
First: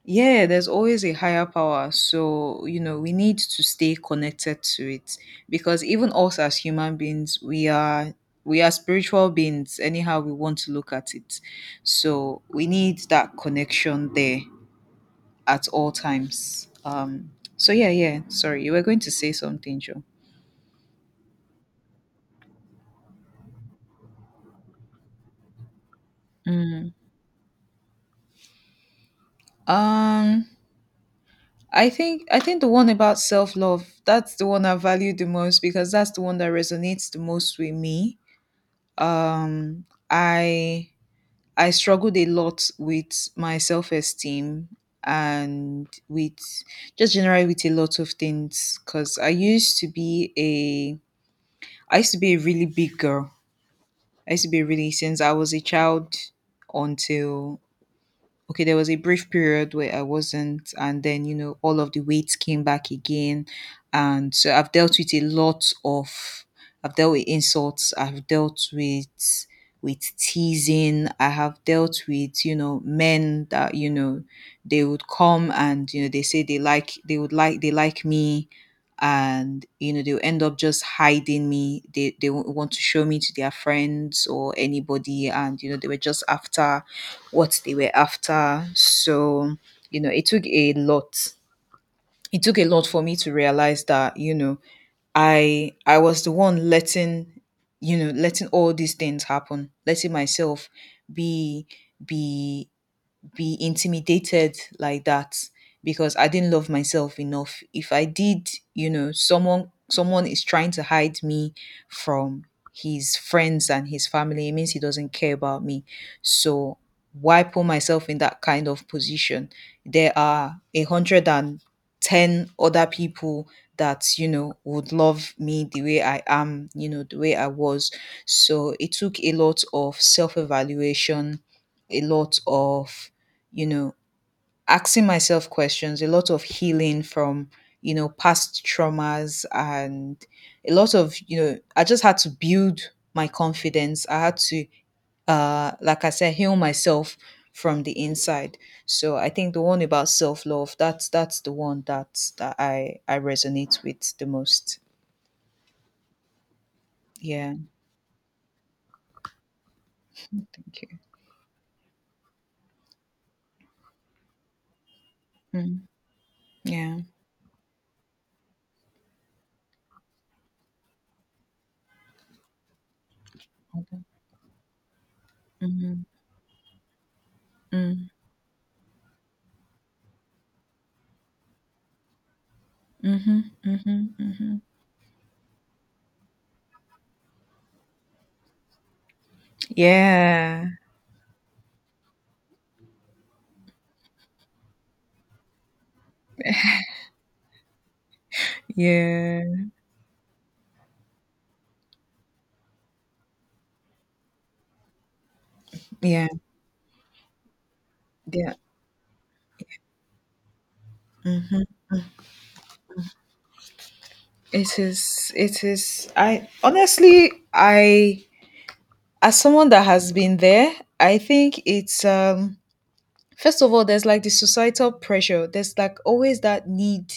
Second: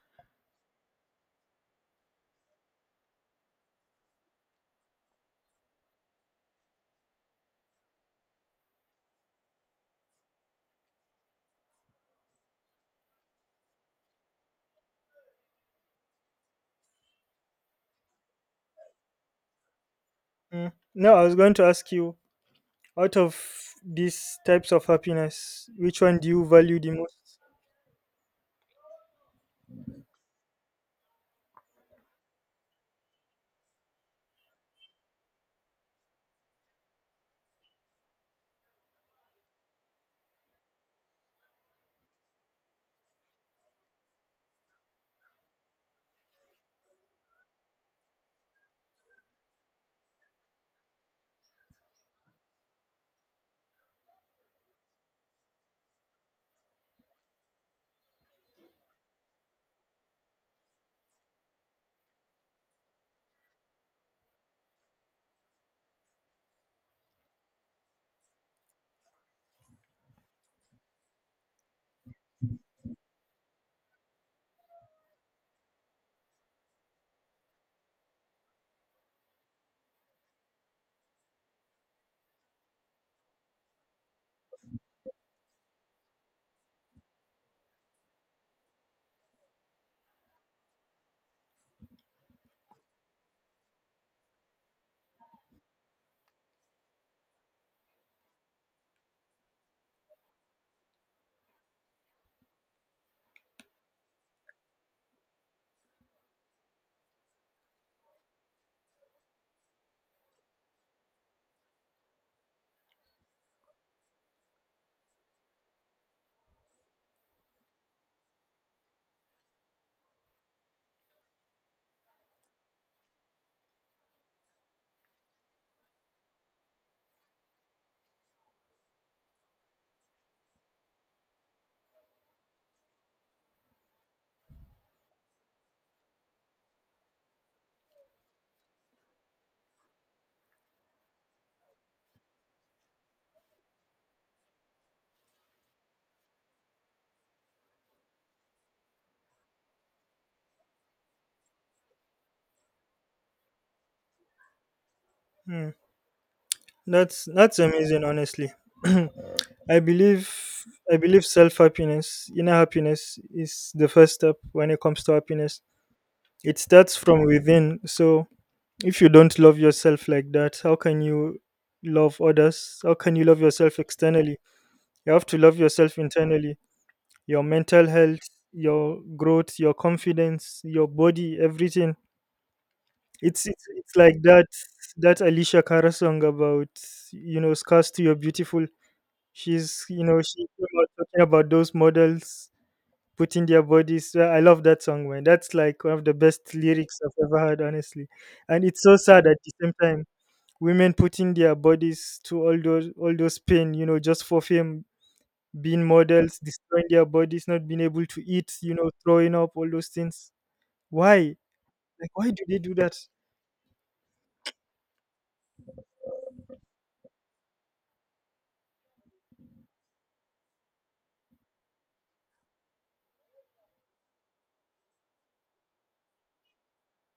Speaker 1: Yeah, there's always a higher power. So, you know, we need to stay connected to it, because even us as human beings, we are, we are spiritual beings, anyhow we want to look at it. So, we need that connection there at all times. So yeah, yeah, sorry. You were going to say something, Joe.
Speaker 2: Mm. No, I was going to ask you, out of these types of happiness, which one do you value
Speaker 1: Mm.
Speaker 2: the most?
Speaker 1: Um, I think, I think the one about self love, that's the one I value the most, because that's the one that resonates the most with me. um i I struggled a lot with my self-esteem, and with, just generally with a lot of things, because I used to be a, I used to be a really big girl. I used to be, really since I was a child, until, okay, there was a brief period where I wasn't, and then you know all of the weight came back again, and so I've dealt with a lot of, I've dealt with insults, I've dealt with teasing, I have dealt with, you know, men that, you know, they would come and, you know, they say they like, they would like, they like me, and you know, they'll end up just hiding me, they won't want to show me to their friends or anybody, and you know, they were just after what they were after. So, you know, it took a lot. It took a lot for me to realize that, you know, I was the one letting, you know, letting all these things happen, letting myself be be be intimidated like that, because I didn't love myself enough. If I did, you know, someone is trying to hide me from his friends and his family, it means he doesn't care about me. So why put myself in that kind of position? There are 110 other people that, you know, would love me the way I am, you know, the way I was. So it took a lot of self evaluation, a lot of, you know, asking myself questions, a lot of healing from, you know, past traumas and a lot of, you know, I just had to build my confidence. I had to, like I said, heal myself from the inside. So I think the one about self-love, that's the one that that I resonate with the most.
Speaker 2: Mm. That's
Speaker 1: Yeah,
Speaker 2: amazing, honestly. I believe
Speaker 1: thank you.
Speaker 2: self happiness, inner happiness, is the first step when it comes to happiness.
Speaker 1: Mm,
Speaker 2: It starts
Speaker 1: yeah.
Speaker 2: from within. So if you don't love yourself like that, how can you love others? How can you love yourself
Speaker 1: Mm-hmm.
Speaker 2: externally? You have to love yourself
Speaker 1: Mm-hmm.
Speaker 2: internally. Your mental health, your growth, your confidence, your body, everything.
Speaker 1: Mm-hmm.
Speaker 2: It's
Speaker 1: Mm-hmm.
Speaker 2: like that
Speaker 1: Mm-hmm.
Speaker 2: that Alicia Cara song about, you know, scars to your beautiful. She's, you know, she
Speaker 1: Yeah.
Speaker 2: came out talking about those models putting their bodies. Yeah, I love that song, man. That's like one of the best lyrics I've ever heard, honestly. And it's so sad at
Speaker 1: Yeah.
Speaker 2: the same time women putting their bodies to all those pain, you know, just for fame, being
Speaker 1: Yeah.
Speaker 2: models, destroying their bodies, not being able to
Speaker 1: Yeah,
Speaker 2: eat, you know, throwing up all those things. Why, like why do they do that?
Speaker 1: it is. It is. I honestly, I, as someone that has been there, I think it's first of all, there's like the societal pressure. There's like always that need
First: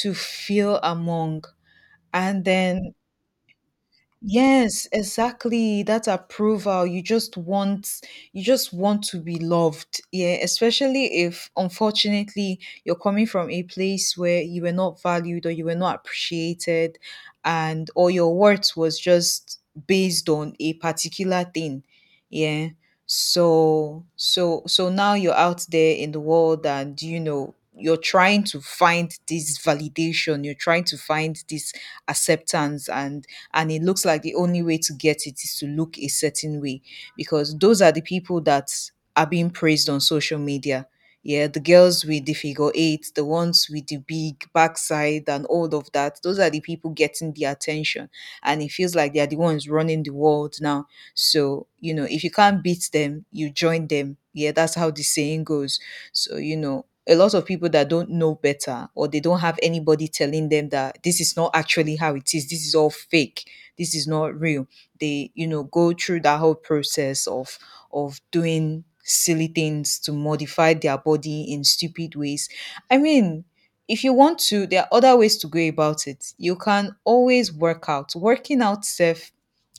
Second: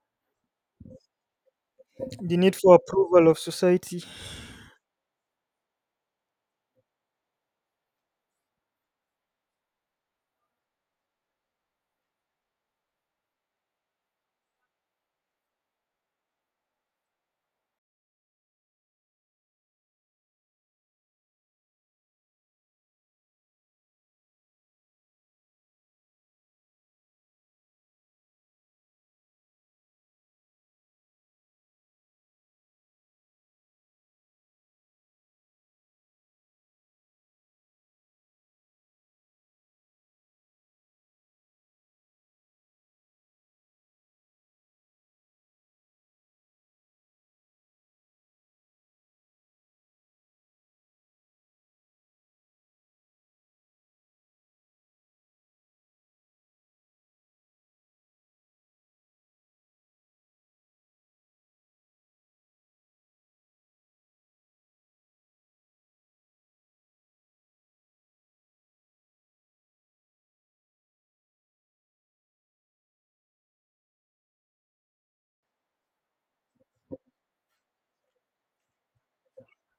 Speaker 1: to feel among,
Speaker 2: The
Speaker 1: and
Speaker 2: need for
Speaker 1: then,
Speaker 2: approval of society,
Speaker 1: yes, exactly. That approval. You just want, you just want to be loved. Yeah, especially if unfortunately you're coming from a place where you were not valued or you were not appreciated, and or your worth was just based on a particular thing. Yeah. So now you're out there in the world and you know, you're trying to find this validation, you're trying to find this acceptance, and it looks like the only way to get it is to look a certain way, because those are the people that are being praised on social media. Yeah, the girls with the figure eight, the ones with the big backside and all of that, those are the people getting the attention. And it feels like they are the ones running the world now. So, you know, if you can't beat them, you join them. Yeah, that's how the saying goes. So, you know, a lot of people that don't know better, or they don't have anybody telling them that this is not actually how it is, this is all fake, this is not real, they, you know, go through that whole process of doing silly things to modify their body in stupid ways. I mean, if you want to, there are other ways to go about it. You can always work out. Working out self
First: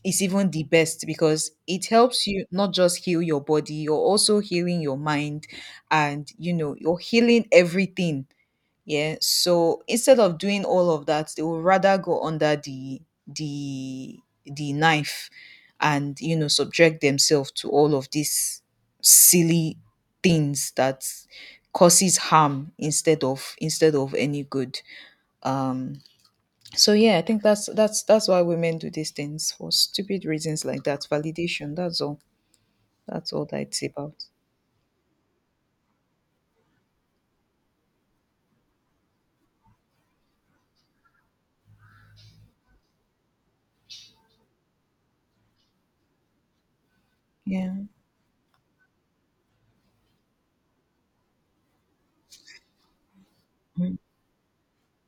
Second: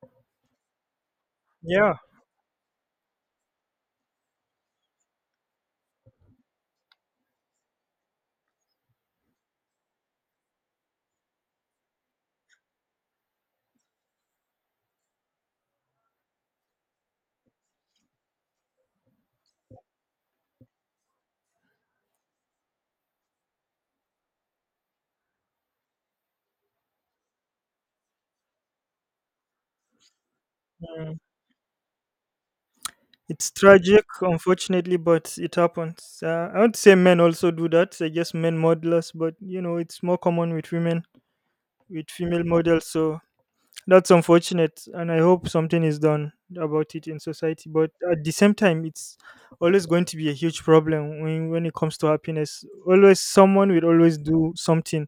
Speaker 1: is even the best, because it
Speaker 2: yeah.
Speaker 1: helps you not just heal your body, you're also healing your mind, and you know, you're healing everything. Yeah, so instead of doing all of that, they would rather go under the the knife, and you know, subject themselves to all of these silly things that causes harm instead of, instead of any good. um so yeah, I think that's, that's why women do these things, for stupid reasons like that,
Speaker 2: Mm.
Speaker 1: validation, that's all, that's all
Speaker 2: It's
Speaker 1: that it's
Speaker 2: tragic,
Speaker 1: about.
Speaker 2: unfortunately, but it happens. I would say men also do that, I guess, men modelers, but you know, it's more common with women, with female models. So that's unfortunate, and I hope something is done about it in society.
Speaker 1: Yeah.
Speaker 2: But at the same time, it's always going to be a huge problem when it comes to happiness. Always, someone will
Speaker 1: Mm,
Speaker 2: always do something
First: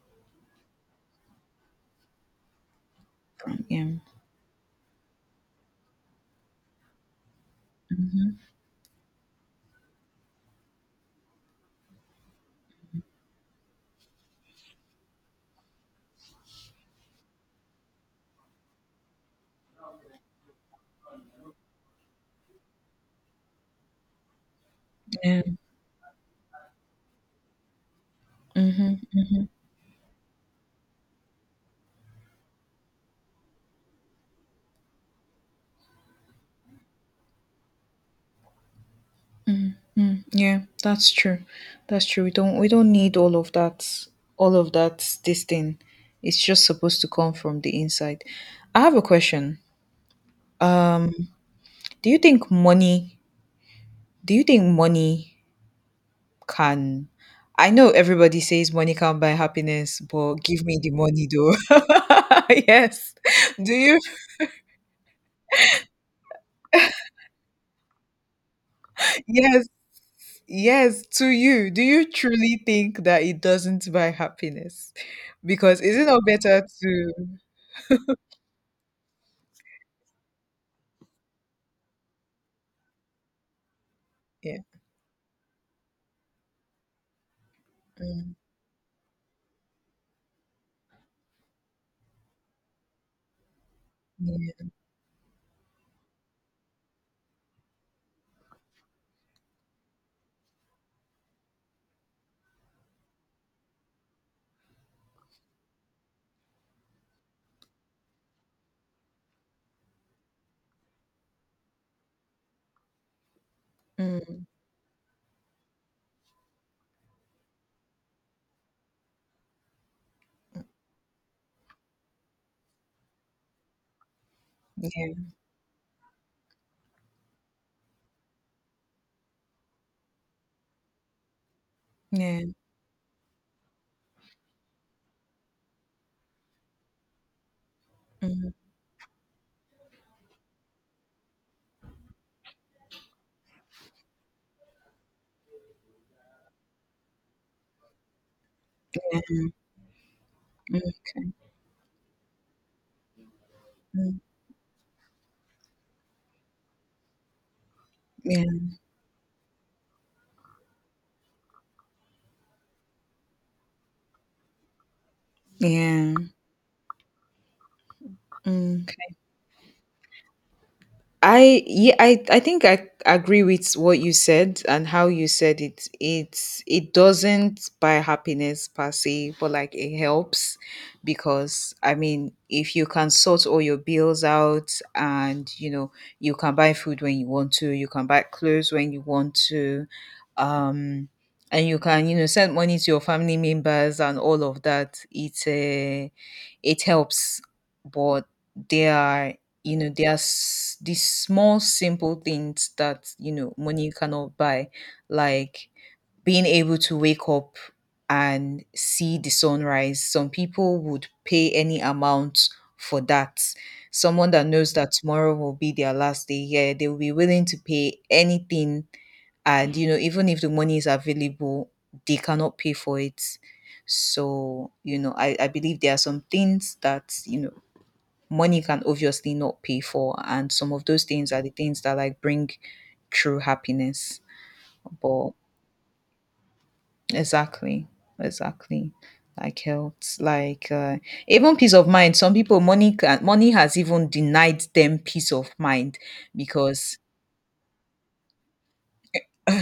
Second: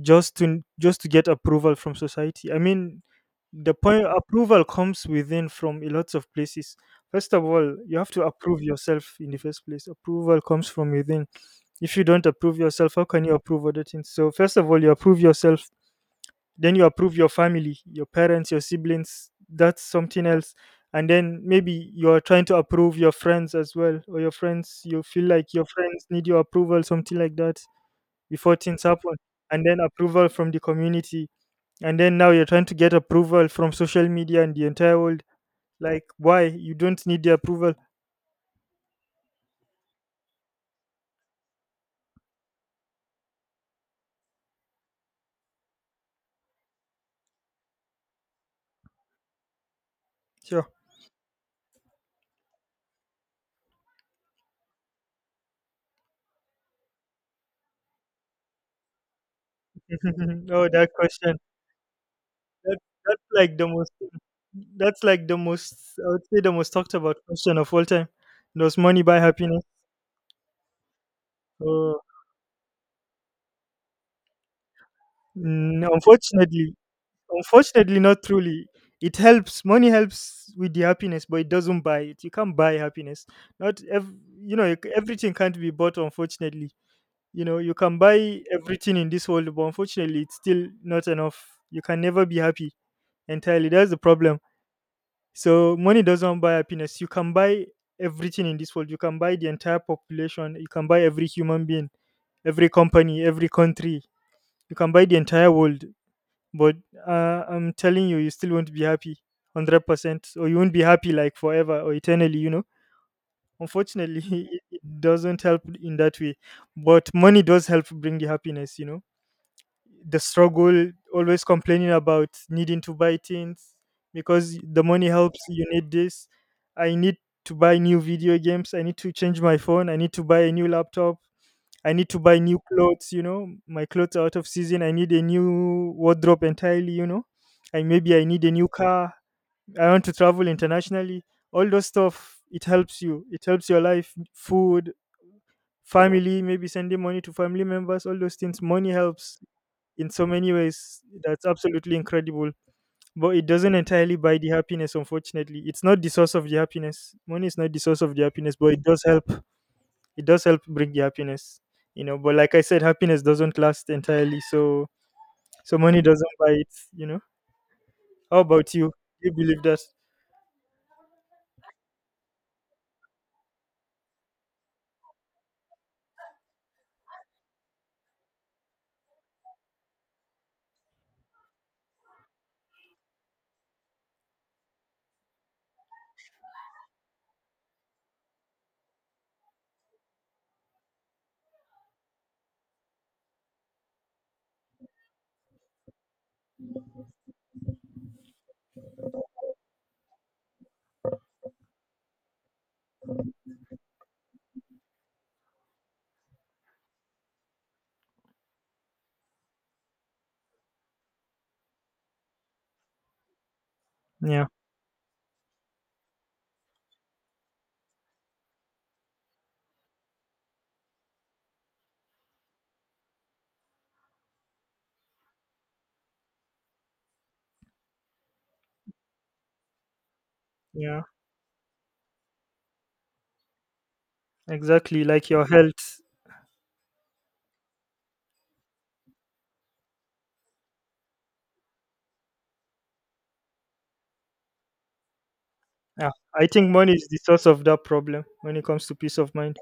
Speaker 2: just to get approval from society. I mean, the
Speaker 1: yeah.
Speaker 2: point approval comes within from a lot of places. First of all, you have to
Speaker 1: Mhm.
Speaker 2: approve yourself in the first place. Approval comes from within. If you don't approve yourself, how can you approve other things? So first of all, you approve yourself, then you approve your family, your parents, your siblings, that's something else. And then maybe you are trying to approve your friends as well, or your friends, you feel
Speaker 1: Yeah.
Speaker 2: like your friends need your approval, something like that, before things
Speaker 1: Mhm.
Speaker 2: happen. And then approval from the community, and then now you're trying to get approval from social media and the entire world. Like, why? You don't need the approval.
Speaker 1: Mm, yeah, that's true. That's true. We don't need all of that this thing. It's just supposed to come from the inside. I have a question.
Speaker 2: Sure.
Speaker 1: Um do you think money do you think money can I know everybody says money can't buy happiness, but give
Speaker 2: Oh,
Speaker 1: me
Speaker 2: that
Speaker 1: the money
Speaker 2: question,
Speaker 1: though.
Speaker 2: that,
Speaker 1: Yes.
Speaker 2: that's like the
Speaker 1: Do
Speaker 2: most,
Speaker 1: you
Speaker 2: that's like the most I would say the most talked about question of all time. Does money buy happiness?
Speaker 1: Yes, yes, to you. Do
Speaker 2: Oh,
Speaker 1: you truly think that it doesn't buy happiness? Because
Speaker 2: mm,
Speaker 1: is it not better
Speaker 2: unfortunately,
Speaker 1: to.
Speaker 2: not truly. It helps. Money helps with the happiness, but it doesn't buy it. You can't buy happiness. Not ev- you
Speaker 1: Yeah.
Speaker 2: know, everything can't be bought. Unfortunately, you know, you can
Speaker 1: Mm.
Speaker 2: buy everything in this world, but unfortunately, it's still not enough. You can never be happy entirely. That's the problem.
Speaker 1: Yeah.
Speaker 2: So money doesn't buy happiness. You can buy everything in this world. You can buy the entire population. You can buy every human being, every company, every country. You can buy the entire world, but I'm telling you, you still won't be happy 100%, or you won't be happy like forever or eternally, you know.
Speaker 1: Mm.
Speaker 2: Unfortunately, it doesn't help in that way. But money does help bring the happiness, you know. The struggle, always complaining about needing to buy things, because the money
Speaker 1: Yeah.
Speaker 2: helps. You need this, I need to buy new video games, I need to change my phone, I need to buy a new laptop, I need to buy
Speaker 1: Yeah.
Speaker 2: new clothes, you know. My clothes are out of season. I need a new wardrobe entirely, you know. I, maybe I need a
Speaker 1: Mm.
Speaker 2: new car. I want to travel internationally. All those stuff, it helps you. It helps your life, food, family, maybe sending money to family members, all those things. Money helps in so many ways. That's absolutely incredible. But it doesn't entirely
Speaker 1: Mhm.
Speaker 2: buy the happiness, unfortunately. It's not the source of the happiness. Money is not the source of the
Speaker 1: Yeah.
Speaker 2: happiness, but it does help, bring you happiness, you know. But like I said, happiness doesn't last entirely, so money
Speaker 1: Yeah.
Speaker 2: doesn't buy it, you know. How about
Speaker 1: Mm.
Speaker 2: you? Do you believe that?
Speaker 1: I yeah I think I agree with what you said and how you said it. It doesn't buy happiness per se, but like it helps because I mean if you can sort all your bills out, and you can buy food when you want to, you can buy clothes when you want to, um, and you can send money to your family members and all of that. It helps, but there are you know there's these small simple things that money cannot buy, like being able to wake up and see the sunrise. Some people would pay any amount for that. Someone
Speaker 2: Yeah,
Speaker 1: that knows that tomorrow will be their last day here, they will be willing to pay anything. And even if the money is available, they cannot pay for it. So, I believe there are some things that money can obviously not pay for. And some of
Speaker 2: yeah,
Speaker 1: those things are the things that like bring true happiness.
Speaker 2: exactly, like
Speaker 1: But
Speaker 2: your health.
Speaker 1: exactly, exactly. Like health, like even peace of mind. Some people money has even denied them peace of mind
Speaker 2: Yeah, I think money
Speaker 1: because.
Speaker 2: is the source of that problem when it comes to peace of mind.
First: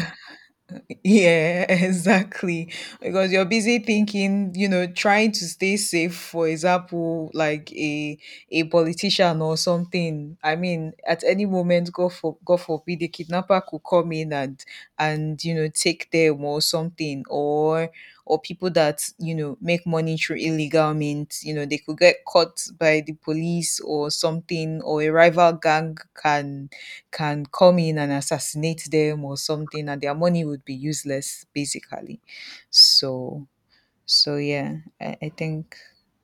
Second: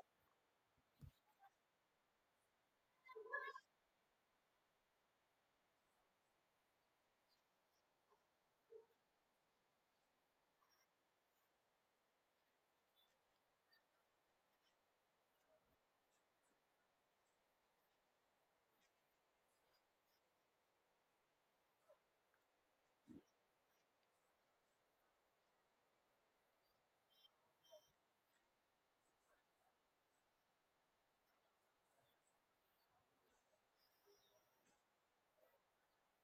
Speaker 1: Yeah, exactly. Because you're busy thinking, trying to stay safe, for example, like a politician or something. I mean, at any moment, God forbid the kidnapper could come in and take them or something, or people that, make money through illegal means, they could get caught by the police or something, or a rival gang can come in and assassinate them or something, and their money would be useless basically. So so yeah, I think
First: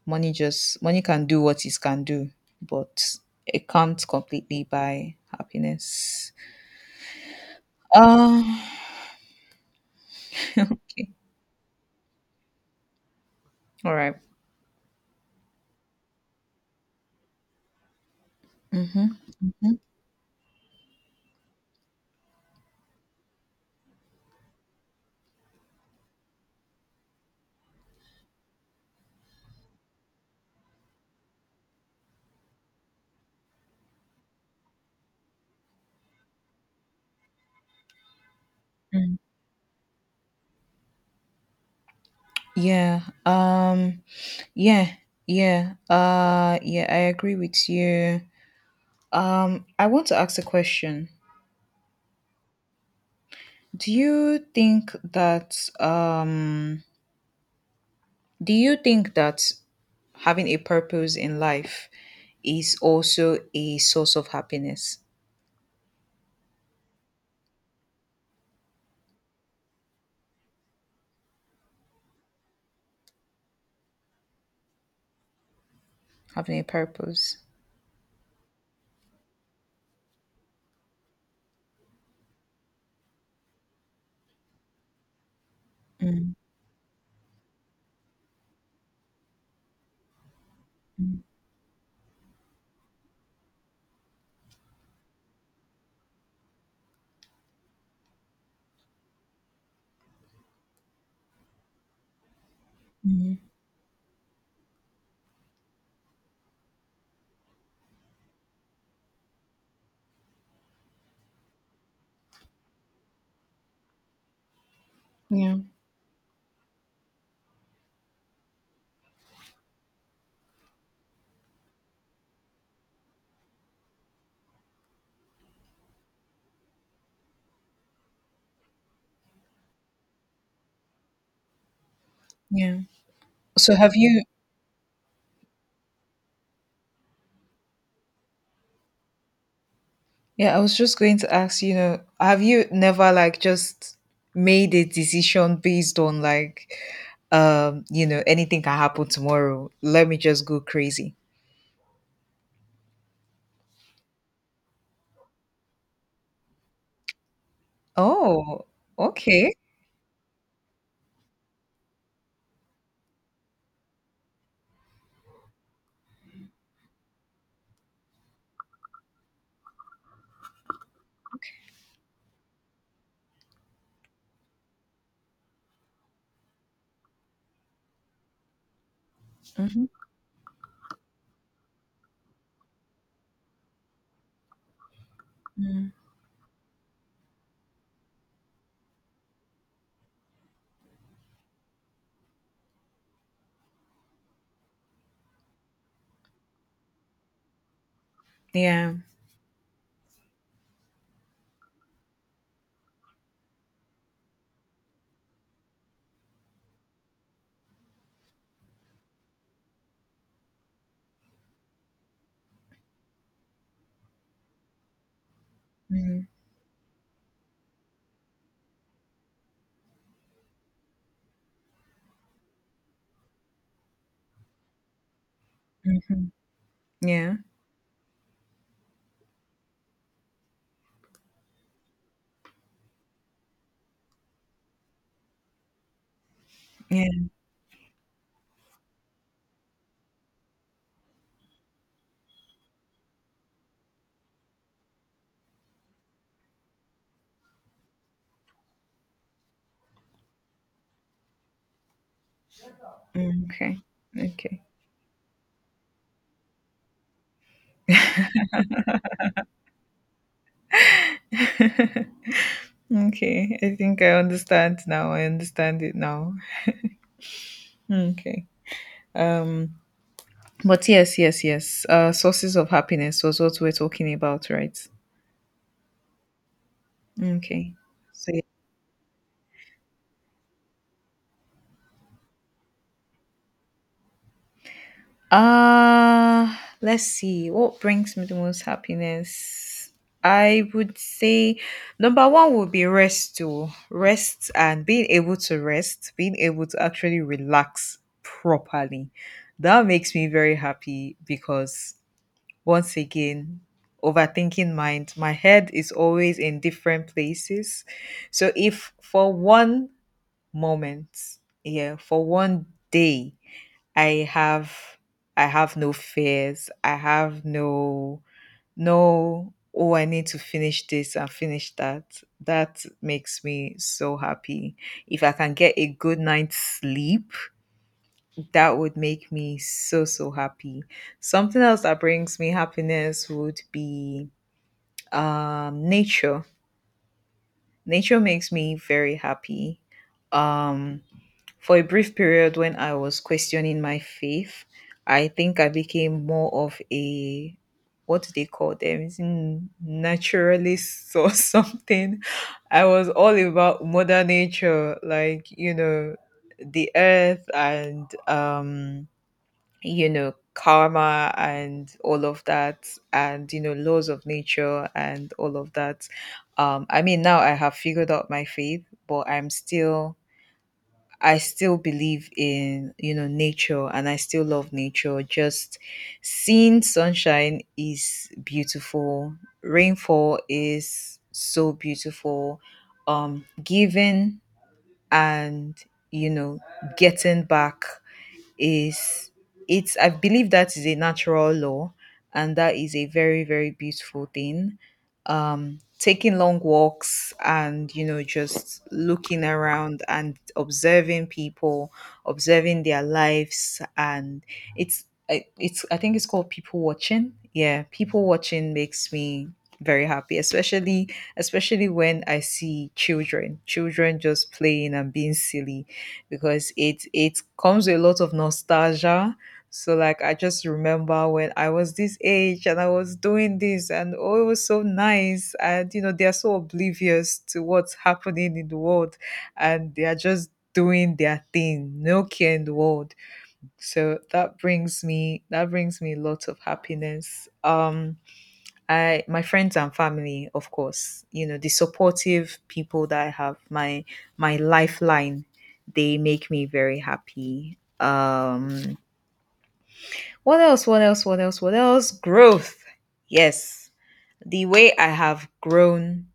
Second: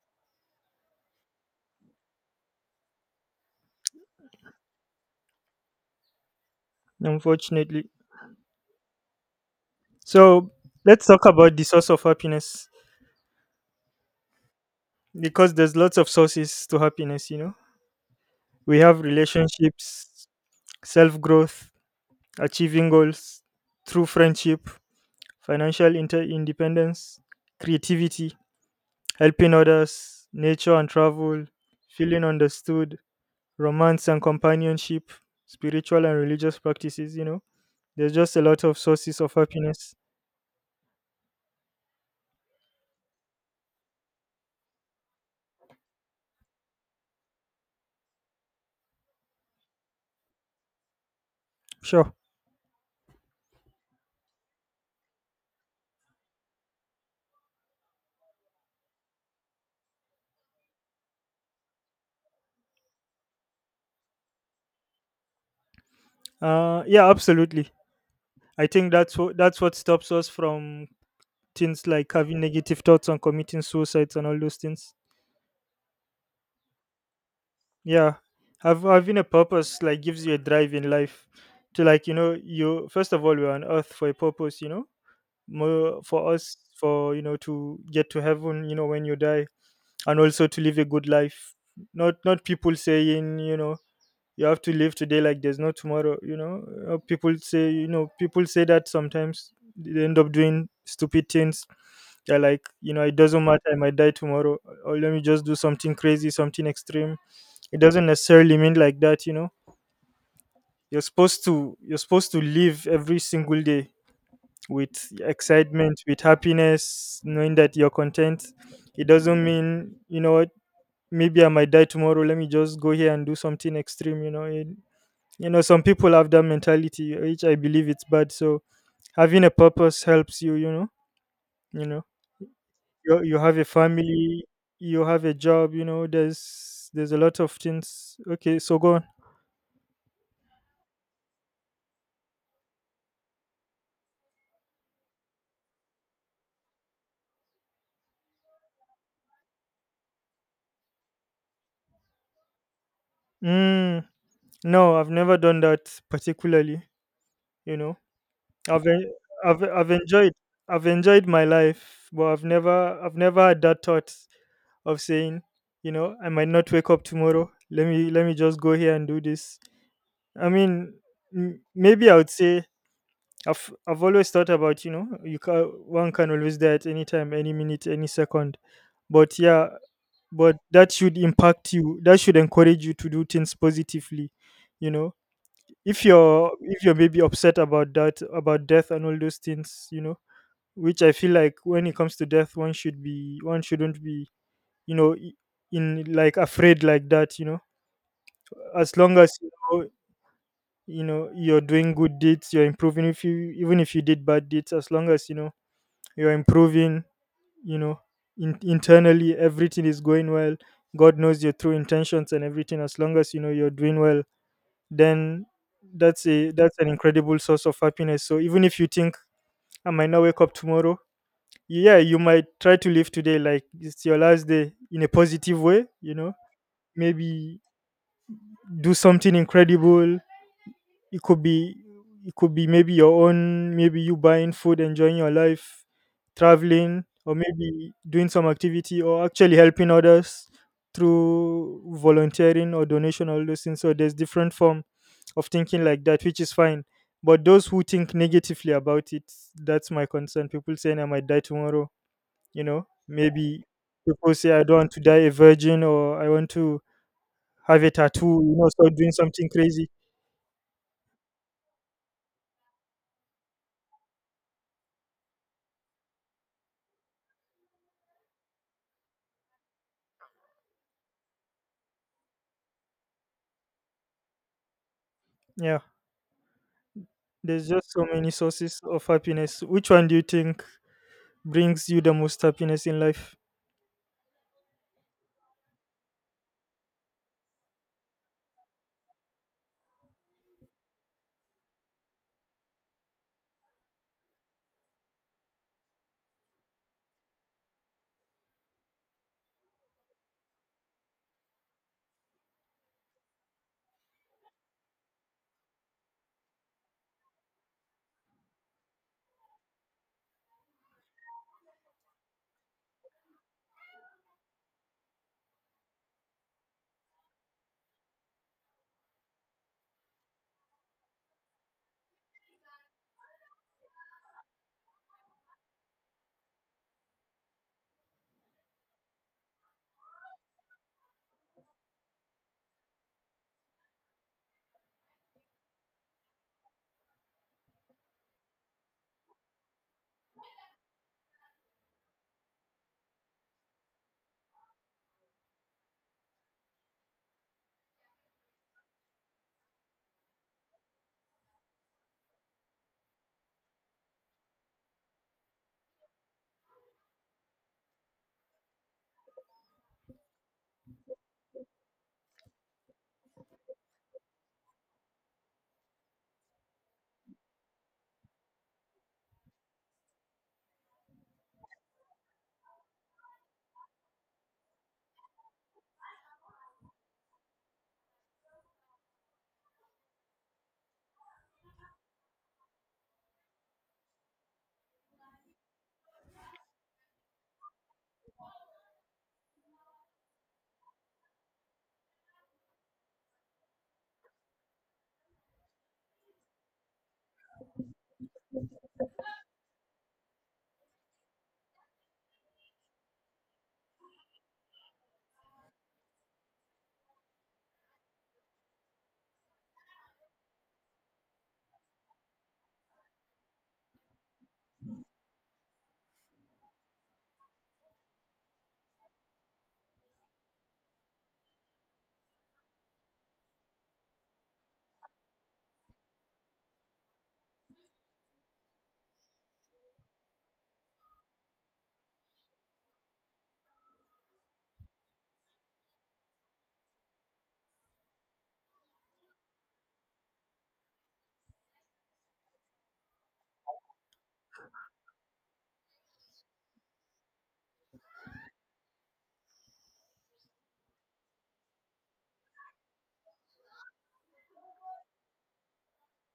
Speaker 1: money can do what it can do, but it can't completely buy happiness.
Speaker 2: Unfortunately.
Speaker 1: um
Speaker 2: So let's
Speaker 1: okay.
Speaker 2: talk about the source of happiness,
Speaker 1: All right.
Speaker 2: because there's lots of sources to happiness, you know. We have
Speaker 1: Mm-hmm.
Speaker 2: relationships, self growth, achieving goals, true friendship, financial independence, creativity, helping others, nature and travel, feeling understood, romance and companionship, spiritual and religious practices, you know. There's just a lot of
Speaker 1: Mm.
Speaker 2: sources of happiness.
Speaker 1: Yeah. Um yeah. Yeah. Yeah, I agree with you. I want to ask a question.
Speaker 2: Sure.
Speaker 1: Do you think that do you think that having a purpose in life is also a source of happiness?
Speaker 2: Yeah, absolutely. I think that's what, stops us from things like having negative thoughts and committing suicides and all those things.
Speaker 1: Having a purpose.
Speaker 2: Yeah, having a purpose like gives you a drive in life to, like, you know, you, first of all, we're on earth for a purpose, you know, more for
Speaker 1: Mm,
Speaker 2: us, for, you know, to get to heaven, you know, when you die, and also to live a good
Speaker 1: mm,
Speaker 2: life. Not people saying, you know, you have to live today like there's no tomorrow, you know. People say that sometimes they end up doing stupid things. They're like, you know, it
Speaker 1: mm.
Speaker 2: doesn't matter, I might die tomorrow, or let me just do something crazy, something extreme. It doesn't necessarily mean like that, you know. You're supposed to, live every single day with
Speaker 1: Yeah,
Speaker 2: excitement, with happiness, knowing that you're content. It doesn't mean, you know what, maybe I might die tomorrow, let me just go here and do something extreme, you know. It, you know, some people have that mentality, which I believe it's bad. So having a purpose helps you, you know, you know.
Speaker 1: yeah.
Speaker 2: You have a
Speaker 1: So have you?
Speaker 2: family, you have a job, you know, there's a lot of things. Okay, so go on.
Speaker 1: Yeah, I was just going to ask. Have you never like just made a decision based on like, anything can happen tomorrow. Let me just go crazy.
Speaker 2: Mm, no, I've never done that particularly, you know.
Speaker 1: Oh,
Speaker 2: I've en-
Speaker 1: okay.
Speaker 2: I've enjoyed my life, but I've never, had that thought of saying, you know, I might not wake up tomorrow, let me, just go here and do this. I mean, maybe I would say I've always thought about, you know, you can, one can always die at any time, any minute, any second. But yeah,
Speaker 1: Hmm.
Speaker 2: but that should impact you. That should encourage you to do things positively. You know, if you're maybe upset about that, about death and all those things, you know, which I feel like when it comes to death, one shouldn't be, you know i- in like afraid like that. You know,
Speaker 1: Yeah.
Speaker 2: as long as you know, you know, you're doing good deeds, you're improving. If you even if you did bad deeds, as long as you know you're improving, you know, internally everything is going well. God knows your true intentions and everything. As long as you know you're doing well, then
Speaker 1: Mm,
Speaker 2: that's a that's an incredible source of happiness. So even if you think I might not wake up tomorrow, yeah, you might try to live today like it's your last day in a positive way, you
Speaker 1: mhm.
Speaker 2: know.
Speaker 1: Yeah.
Speaker 2: Maybe do something incredible. It could be, it could be, maybe your own, maybe you buying food, enjoying your life, traveling,
Speaker 1: Yeah.
Speaker 2: or maybe doing some activity, or actually helping others through volunteering or donation, all those things. So there's different form of thinking like that, which is fine. But those who think negatively about it, that's my concern. People saying I might die tomorrow, you know,
Speaker 1: Mm,
Speaker 2: maybe
Speaker 1: okay.
Speaker 2: people say
Speaker 1: Okay.
Speaker 2: I don't want to die a virgin, or I want to have a tattoo, you know, start doing something crazy.
Speaker 1: Okay. I think I understand now. I understand it now. Okay. Um. But yes, yes, yes. Sources of happiness was what we're talking about, right?
Speaker 2: Yeah, there's
Speaker 1: Okay.
Speaker 2: just so many
Speaker 1: So
Speaker 2: sources of happiness. Which one do you think brings you the most happiness in life?
Speaker 1: Let's see. What brings me the most happiness? I would say number one would be rest too. Rest and being able to rest, being able to actually relax properly. That makes me very happy because once again, overthinking mind, my head is always in different places. So if for one moment, yeah, for one day I have I have no fears. I have no. No. Oh, I need to finish this and finish that. That makes me so happy. If I can get a good night's sleep, that would make me so so happy. Something else that brings me happiness would be nature. Nature makes me very happy. Um For a brief period when I was questioning my faith, I think I became more of a, what do they call them? Is it naturalist or something? I was all about mother nature, like, the earth and, karma and all of that, and laws of nature and all of that. I mean now I have figured out my faith, but I still believe in, nature, and I still love nature. Just seeing sunshine is beautiful. Rainfall is so beautiful. Giving and, you know, getting back is it's I believe that is a natural law, and that is a very, very beautiful thing. Taking long walks and just looking around and observing people, observing their lives, and it's I- it's I think it's called people watching. Yeah, people watching makes me very happy, especially when I see children just playing and being silly, because it comes with a lot of nostalgia. So like I just remember when I was this age and I was doing this, and oh it was so nice, and they are so oblivious to what's happening in the world, and they are just doing their thing, no care in the world. So that brings me lots of happiness. I my friends and family, of course, the supportive people that I have, my lifeline, they make me very happy. What else? What else? What else? What else? Growth. Yes. The way I have grown